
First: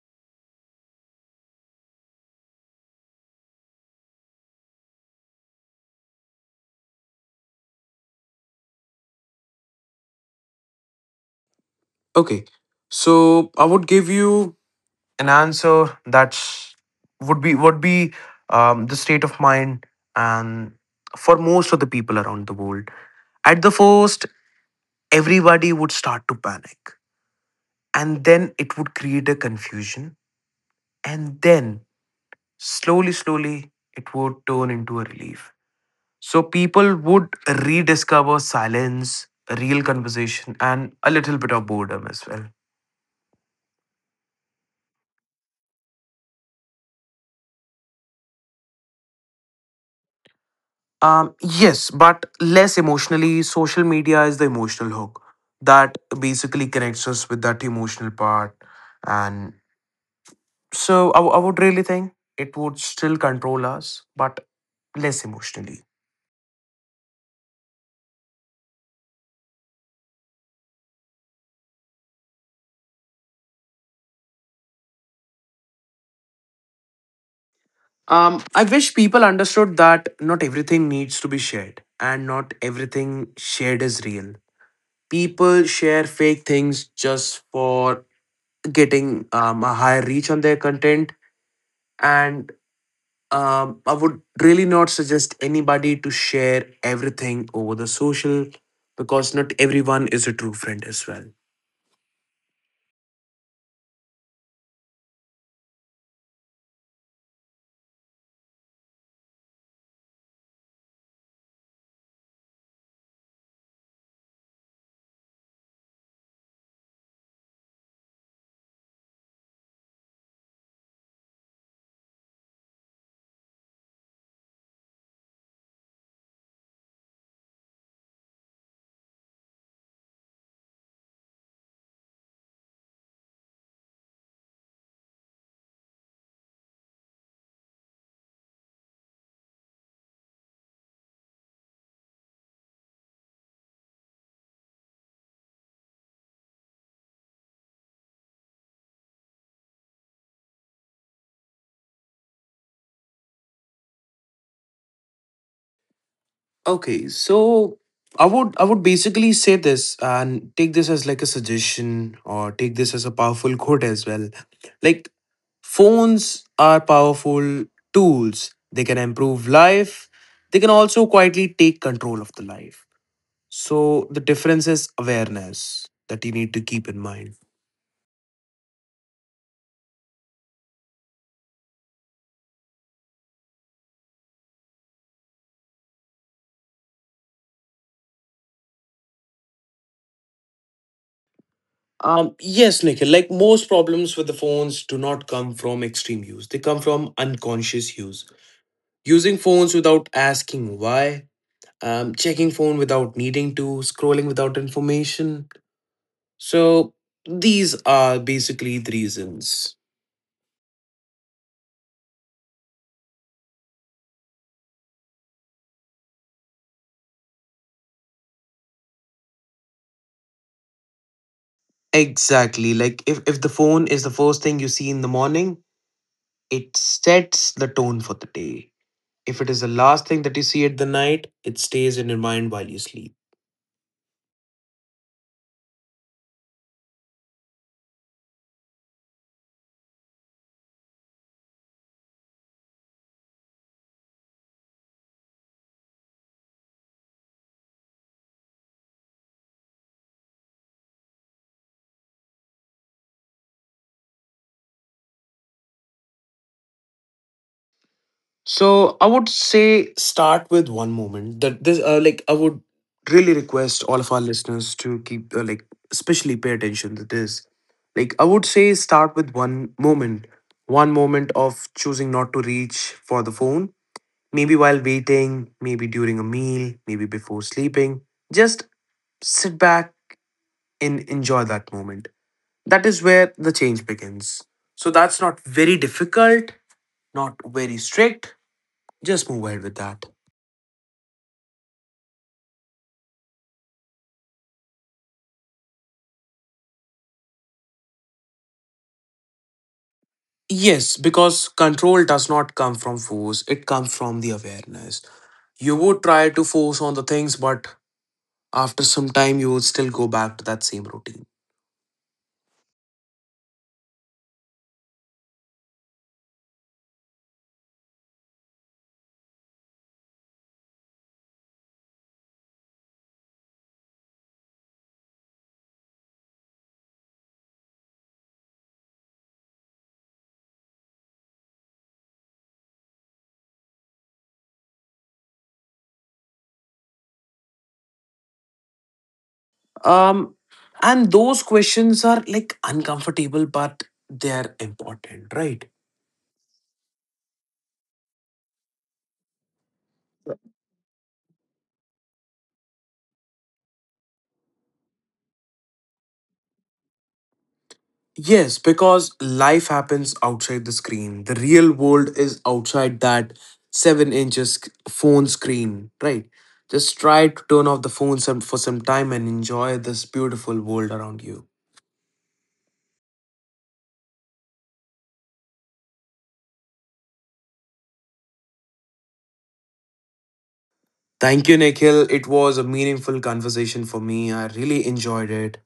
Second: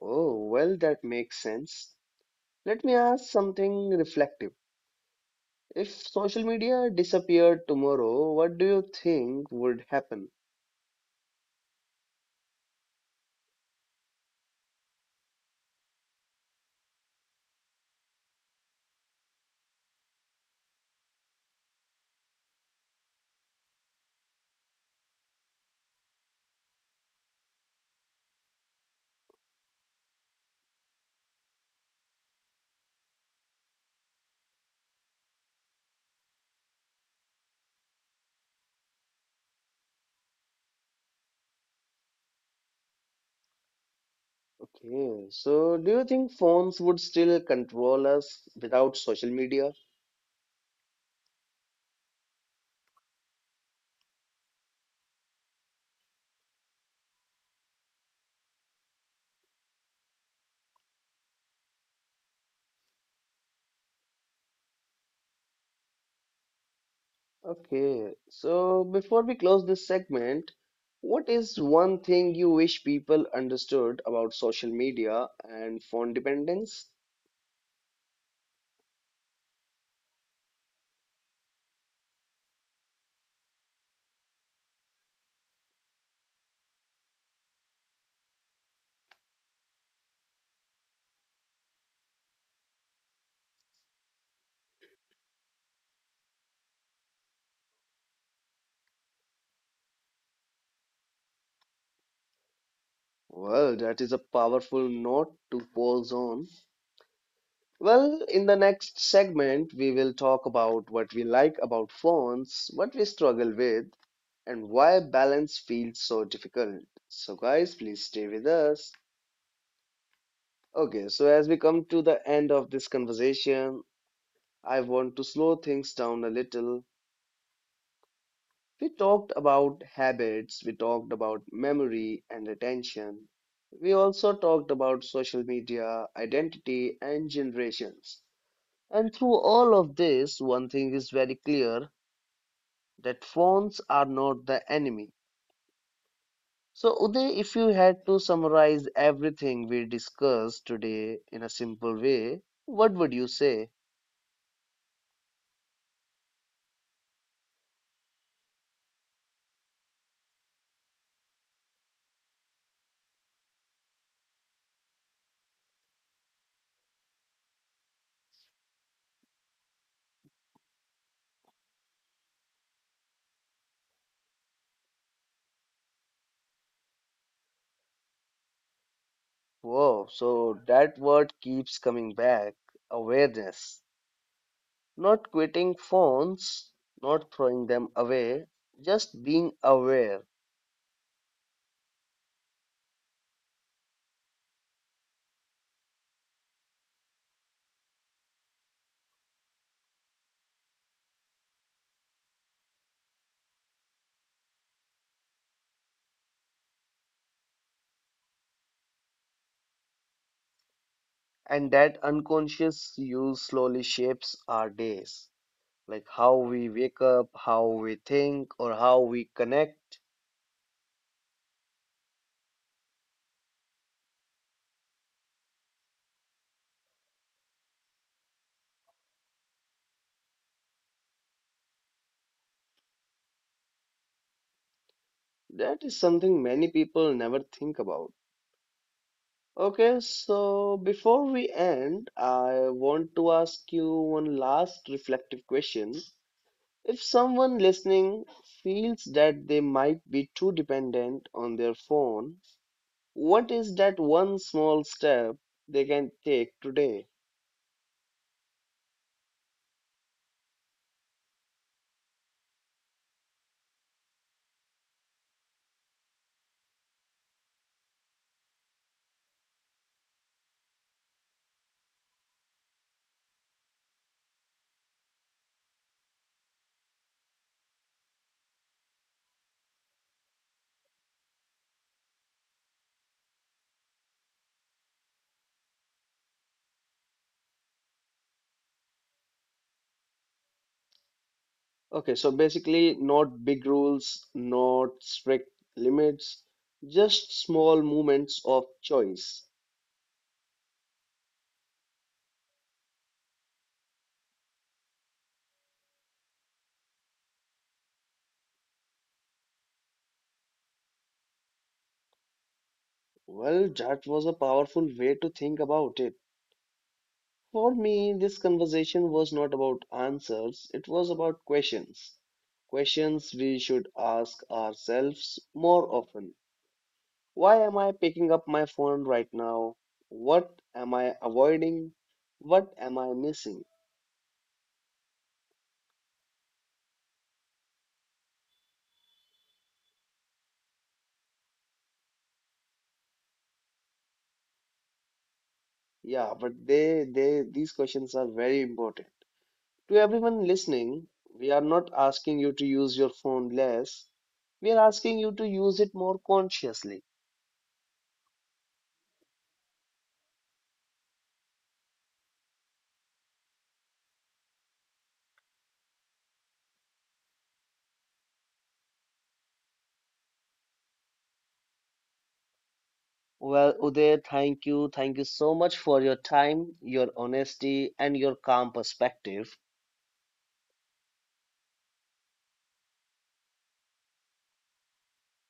Speaker 1: Oh, well, that makes sense. Let me ask something reflective. If social media disappeared tomorrow, what do you think would happen?
Speaker 2: Okay, so I would give you an answer that's would be the state of mind and for most of the people around the world. At the first, everybody would start to panic. And then it would create a confusion. And then slowly, slowly, it would turn into a relief. So people would rediscover silence, real conversation, and a little bit of boredom as well.
Speaker 1: Okay, so do you think phones would still control us without social media?
Speaker 2: Yes, but less emotionally. Social media is the emotional hook that basically connects us with that emotional part. And so I would really think it would still control us, but less emotionally.
Speaker 1: Okay, so before we close this segment, what is one thing you wish people understood about social media and phone dependence?
Speaker 2: I wish people understood that not everything needs to be shared, and not everything shared is real. People share fake things just for getting a higher reach on their content, and I would really not suggest anybody to share everything over the social, because not everyone is a true friend as well.
Speaker 1: Well, that is a powerful note to pause on. Well, in the next segment, we will talk about what we like about phones, what we struggle with, and why balance feels so difficult. So, guys, please stay with us. Okay, so as we come to the end of this conversation, I want to slow things down a little. We talked about habits, we talked about memory and attention. We also talked about social media, identity, and generations. And through all of this, one thing is very clear that phones are not the enemy. So, Uday, if you had to summarize everything we discussed today in a simple way, what would you say?
Speaker 2: Okay, so I would basically say this and take this as like a suggestion, or take this as a powerful quote as well. Like, phones are powerful tools. They can improve life. They can also quietly take control of the life. So the difference is awareness that you need to keep in mind.
Speaker 1: Whoa, so that word keeps coming back: awareness. Not quitting phones, not throwing them away, just being aware.
Speaker 2: Yes, Nikhil, like most problems with the phones do not come from extreme use. They come from unconscious use. Using phones without asking why, checking phone without needing to, scrolling without information. So these are basically the reasons.
Speaker 1: And that unconscious use slowly shapes our days. Like how we wake up, how we think, or how we connect.
Speaker 2: Exactly. Like if the phone is the first thing you see in the morning, it sets the tone for the day. If it is the last thing that you see at the night, it stays in your mind while you sleep.
Speaker 1: That is something many people never think about. Okay, so before we end, I want to ask you one last reflective question. If someone listening feels that they might be too dependent on their phone, what is that one small step they can take today?
Speaker 2: So I would say start with one moment that this I would really request all of our listeners to keep especially pay attention to this. Like I would say start with one moment of choosing not to reach for the phone, maybe while waiting, maybe during a meal, maybe before sleeping. Just sit back and enjoy that moment. That is where the change begins. So that's not very difficult, not very strict. Just move ahead with that.
Speaker 1: Okay, so basically, not big rules, not strict limits, just small moments of choice.
Speaker 2: Yes, because control does not come from force, it comes from the awareness. You would try to force on the things, but after some time, you would still go back to that same routine.
Speaker 1: Well, that was a powerful way to think about it. For me, this conversation was not about answers, it was about questions. Questions we should ask ourselves more often. Why am I picking up my phone right now? What am I avoiding? What am I missing?
Speaker 2: Um, and those questions are like uncomfortable, but they're important, right?
Speaker 1: Yeah, but these questions are very important. To everyone listening, we are not asking you to use your phone less. We are asking you to use it more consciously.
Speaker 2: Yes, because life happens outside the screen. The real world is outside that 7 inches phone screen, right? Just try to turn off the phone for some time and enjoy this beautiful world around you.
Speaker 1: Well, Uday, thank you. Thank you so much for your time, your honesty, and your calm perspective.
Speaker 2: Thank you, Nikhil. It was a meaningful conversation for me. I really enjoyed it.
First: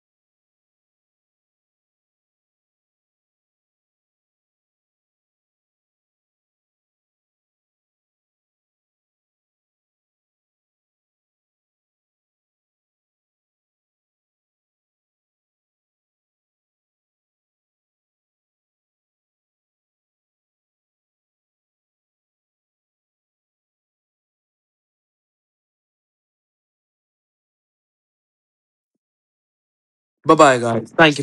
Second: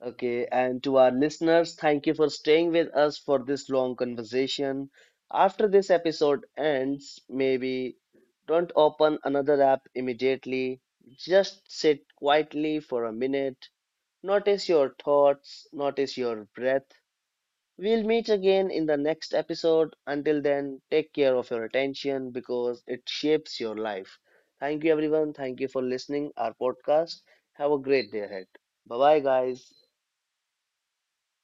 Speaker 1: Okay, and to our listeners, thank you for staying with us for this long conversation. After this episode ends, maybe don't open another app immediately. Just sit quietly for a minute. Notice your thoughts, notice your breath. We'll meet again in the next episode. Until then, take care of your attention because it shapes your life. Thank you, everyone. Thank you for listening our podcast. Have a great day ahead. Bye bye, guys.
Speaker 2: Bye bye, guys. Thank you